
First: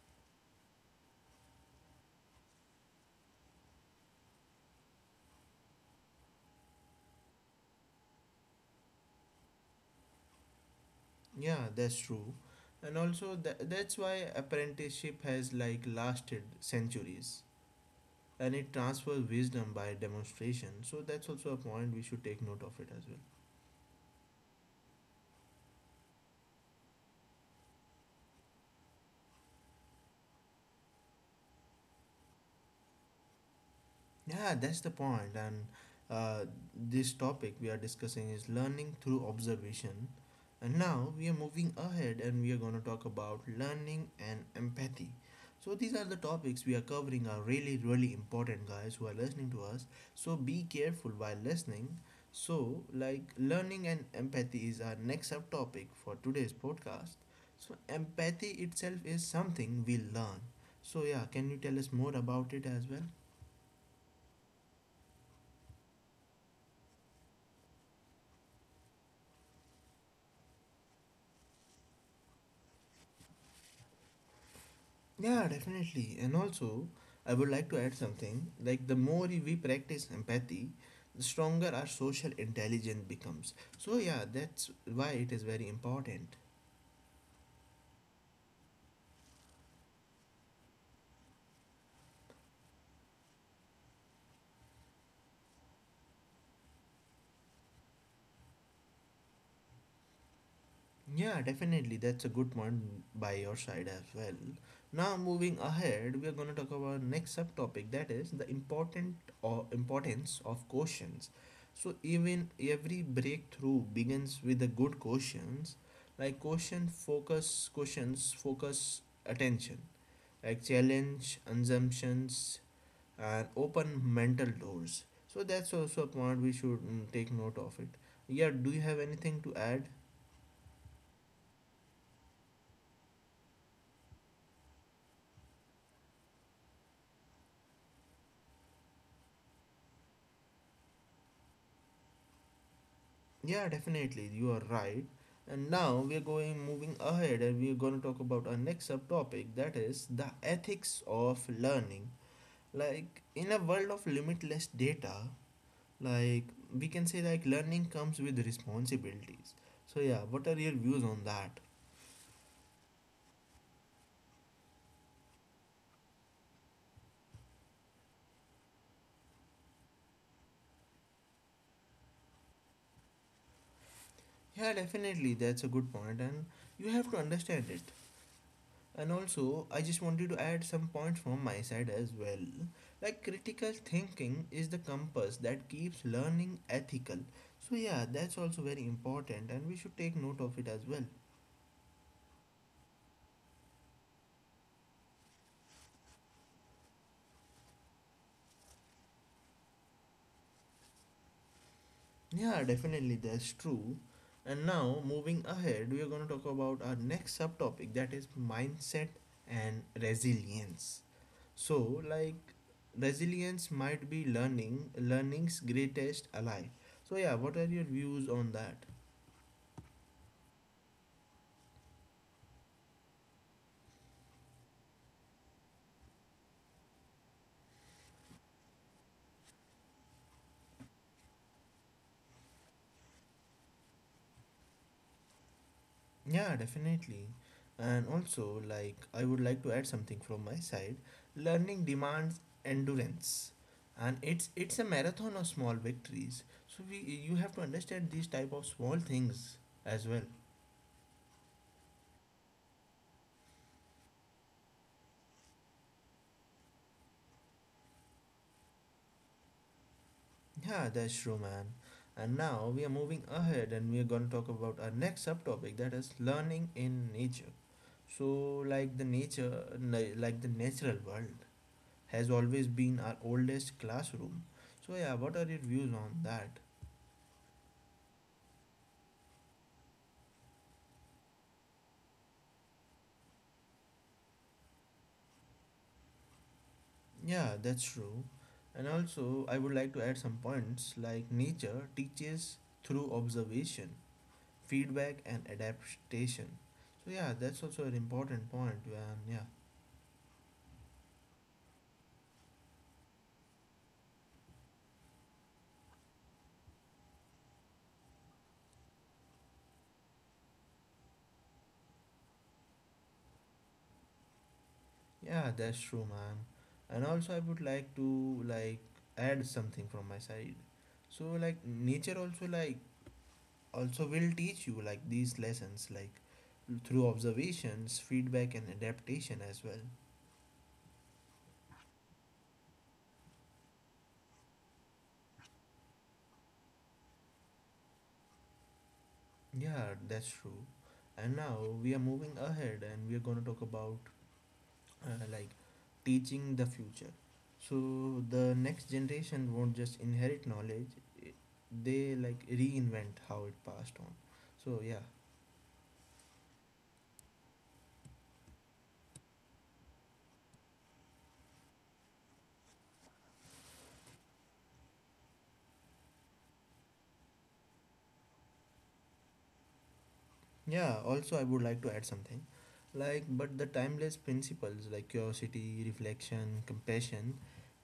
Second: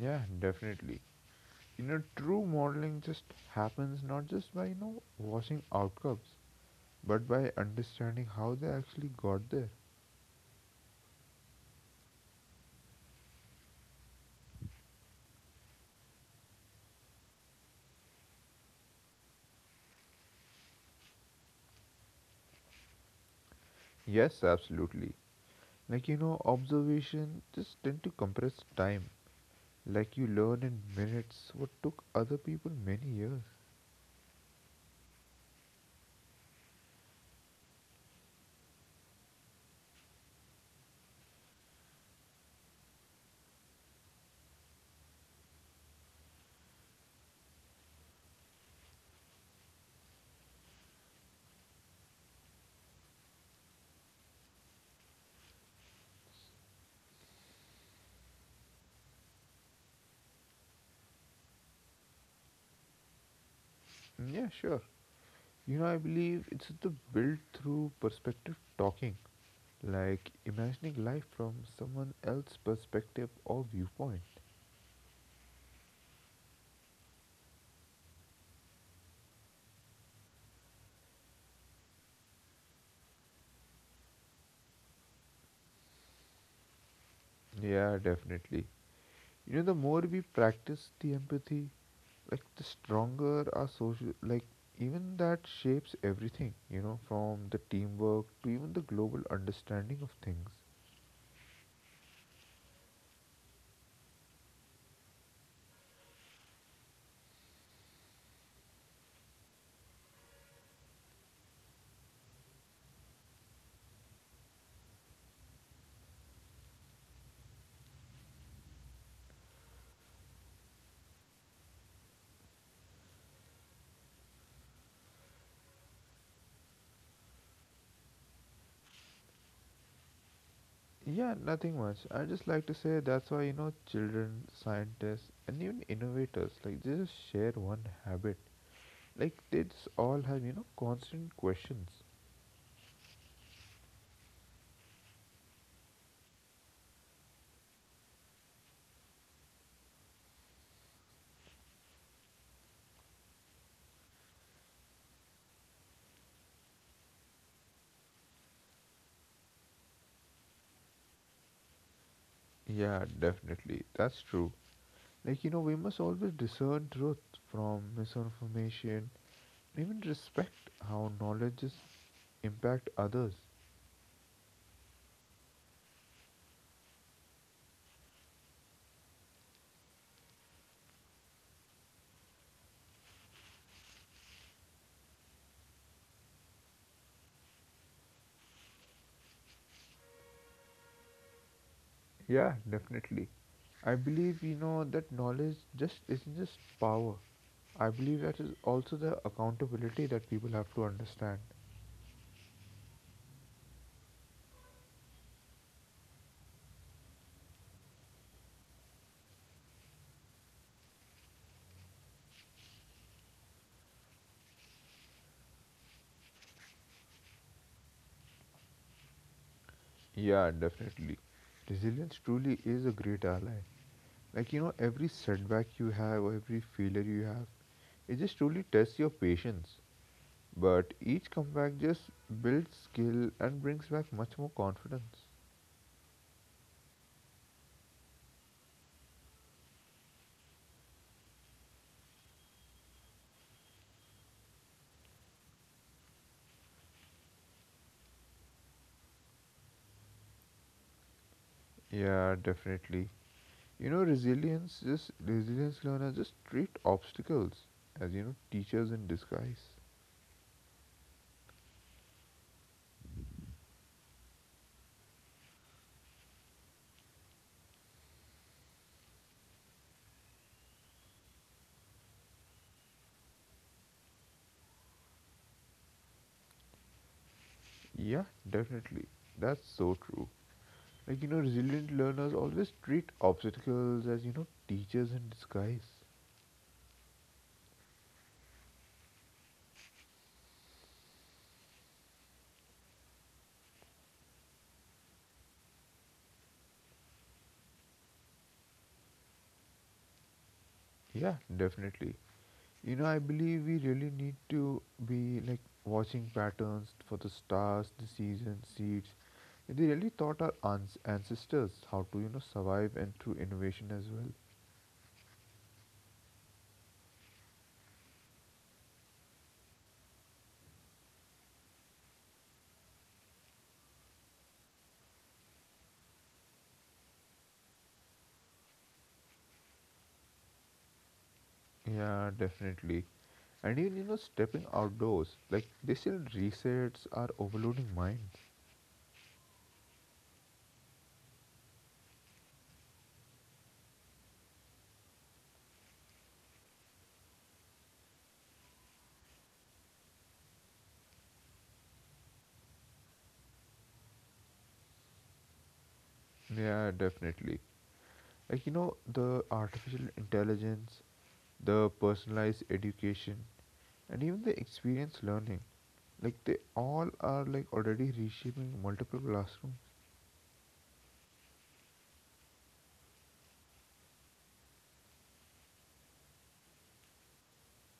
B: Yeah, definitely. You know, true modeling just happens not just by, you know, watching outcomes, but by understanding how they actually got there.
A: Yeah, that's true. And also, that's why apprenticeship has like lasted centuries and it transfers wisdom by demonstration. So, that's also a point we should take note of it as well.
B: Yes, absolutely. Like, you know, observation just tend to compress time. Like, you learn in minutes what took other people many years.
A: Yeah, that's the point. And uh, this topic we are discussing is learning through observation. And now we are moving ahead and we are going to talk about learning and empathy. So these are the topics we are covering are really really important guys who are listening to us. So be careful while listening. So like learning and empathy is our next subtopic for today's podcast. So empathy itself is something we learn. So yeah, can you tell us more about it as well?
B: Yeah, sure. You know, I believe it's the built through perspective talking, like imagining life from someone else's perspective or viewpoint.
A: Yeah, definitely. And also, I would like to add something like the more we practice empathy, the stronger our social intelligence becomes. So, yeah, that's why it is very important.
B: Yeah, definitely. You know, the more we practice the empathy, like the stronger our social, like even that shapes everything, you know, from the teamwork to even the global understanding of things.
A: Yeah, definitely. That's a good point by your side as well. Now, moving ahead, we are going to talk about next subtopic, that is the important or importance of questions. So, even every breakthrough begins with a good questions, like questions focus attention, like challenge assumptions and open mental doors. So that's also a point we should take note of it. Yeah, do you have anything to add?
B: Yeah, nothing much. I just like to say that's why, you know, children, scientists, and even innovators, like they just share one habit. Like they just all have, you know, constant questions.
A: Yeah, definitely, you are right. And now we are going moving ahead and we are going to talk about our next subtopic, that is the ethics of learning. Like in a world of limitless data, like we can say like learning comes with responsibilities. So yeah, what are your views on that?
B: Yeah, definitely. That's true. Like, you know, we must always discern truth from misinformation, even respect how knowledges impact others.
A: Yeah, definitely, that's a good point and you have to understand it. And also, I just wanted to add some points from my side as well. Like, critical thinking is the compass that keeps learning ethical. So, yeah, that's also very important, and we should take note of it as well.
B: Yeah, definitely. I believe, you know, that knowledge just isn't just power. I believe that is also the accountability that people have to understand.
A: Yeah, definitely, that's true. And now, moving ahead, we are going to talk about our next subtopic, that is mindset and resilience. So, like, resilience might be learning's greatest ally. So, yeah, what are your views on that?
B: Yeah, definitely. Resilience truly is a great ally. Like, you know, every setback you have or every failure you have, it just truly tests your patience. But each comeback just builds skill and brings back much more confidence.
A: Yeah, definitely. And also, like, I would like to add something from my side. Learning demands endurance, and it's a marathon of small victories. So we you have to understand these type of small things as well.
B: Yeah, definitely. You know, resilience learners just treat obstacles as you know teachers in disguise.
A: Yeah, that's true, man. And now we are moving ahead, and we are gonna talk about our next subtopic, that is learning in nature. So, like the like the natural world, has always been our oldest classroom. So yeah, what are your views on that?
B: Yeah, definitely. That's so true. Like you know, resilient learners always treat obstacles as you know teachers in disguise.
A: Yeah, that's true. And also, I would like to add some points like nature teaches through observation, feedback, and adaptation. So, yeah, that's also an important point, man. Yeah,
B: Yeah, definitely. You know, I believe we really need to be like watching patterns for the stars, the seasons, seeds. They really taught our ancestors how to, you know, survive and through innovation as well.
A: yeah, that's true, man. And also, I would like to add something from my side. So, like, nature also like also will teach you like these lessons like through observations, feedback, and adaptation as well.
B: Yeah, definitely. And even, you know, stepping outdoors, like they still resets our overloading mind.
A: Yeah, that's true. And now we are moving ahead and we are going to talk about like teaching the future. So the next generation won't just inherit knowledge, i- they like reinvent how it passed on. So yeah.
B: Yeah, definitely. Like, you know, the artificial intelligence, the personalized education, and even the experience learning. Like they all are like already reshaping multiple classrooms.
A: Yeah, also I would like to add something. Like but the timeless principles like curiosity, reflection, compassion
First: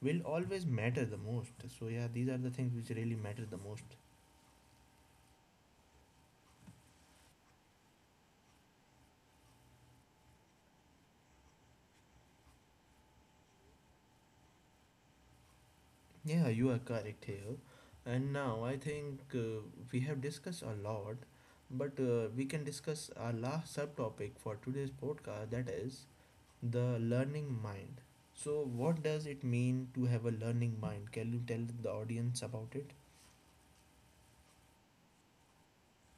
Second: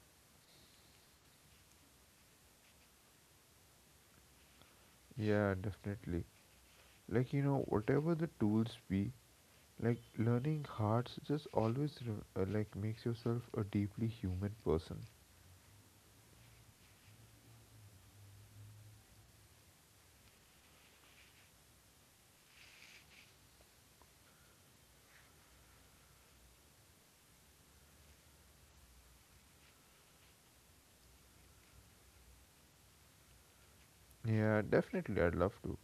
A: will always matter the most. So yeah, these are the things which really matter the most.
B: Yeah, definitely. Like you know, whatever the tools be, like learning hearts just always like makes yourself a deeply human person.
A: Yeah, you are correct here. And now I think we have discussed a lot, but we can discuss our last subtopic for today's podcast, that is the learning mind. So, what does it mean to have a learning mind? Can you tell the audience about it?
B: Yeah, definitely. I'd love to.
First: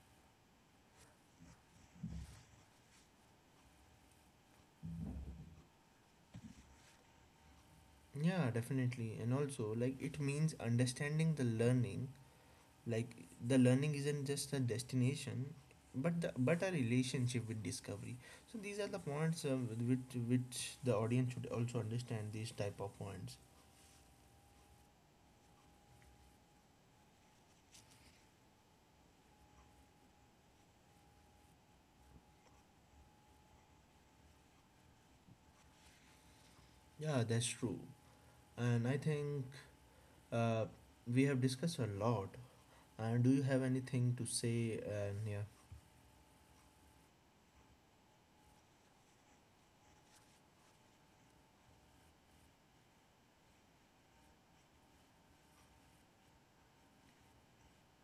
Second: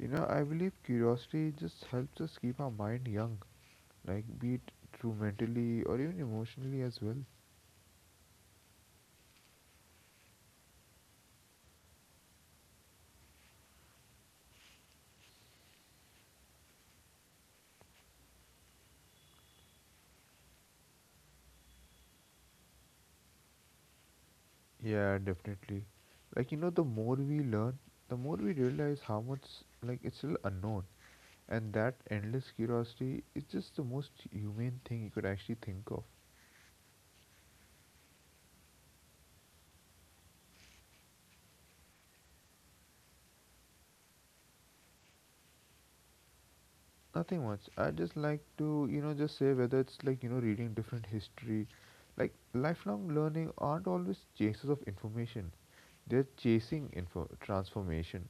B: You know, I believe curiosity just helps us keep our mind young, like be it through mentally or even emotionally as well.
A: Yeah, definitely. And also, like, it means understanding like the learning isn't just a destination but a relationship with discovery, so these are the points, which the audience should also understand, these type of points.
B: Yeah, definitely. Like you know, the more we learn, the more we realize how much like it's still unknown. And that endless curiosity is just the most humane thing you could actually think of.
A: Yeah, that's true. And I think, uh, we have discussed a lot, and do you have anything to say? Yeah,
B: Nothing much. I just like to, you know, just say whether it's like, you know, reading different history. Like, lifelong learning aren't always chases of information, they're chasing transformation.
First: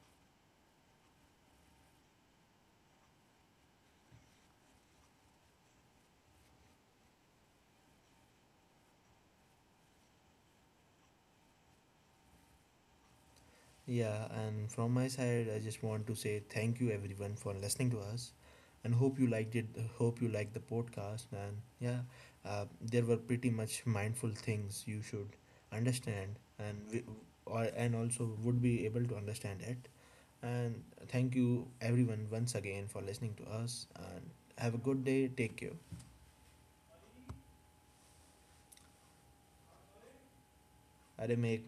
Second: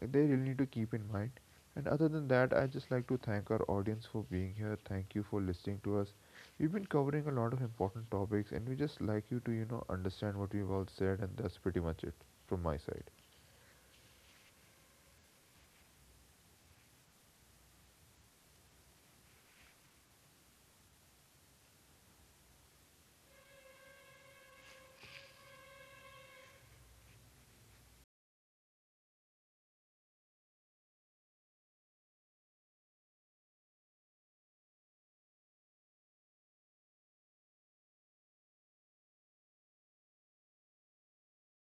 B: Like, they really need to keep in mind. And other than that, I just like to thank our audience for being here. Thank you for listening to us. We've been covering a lot of important topics, and we just like you to, you know, understand what we've all said, and that's pretty much it from my side.
A: yeah, and from my side, I just want to say thank you everyone for listening to us, and hope you liked it. Hope you liked the podcast, and yeah, there were pretty much mindful things you should understand, and we, or and also would be able to understand it. And thank you everyone once again for listening to us, and have a good day. Take care. अरे मैं एक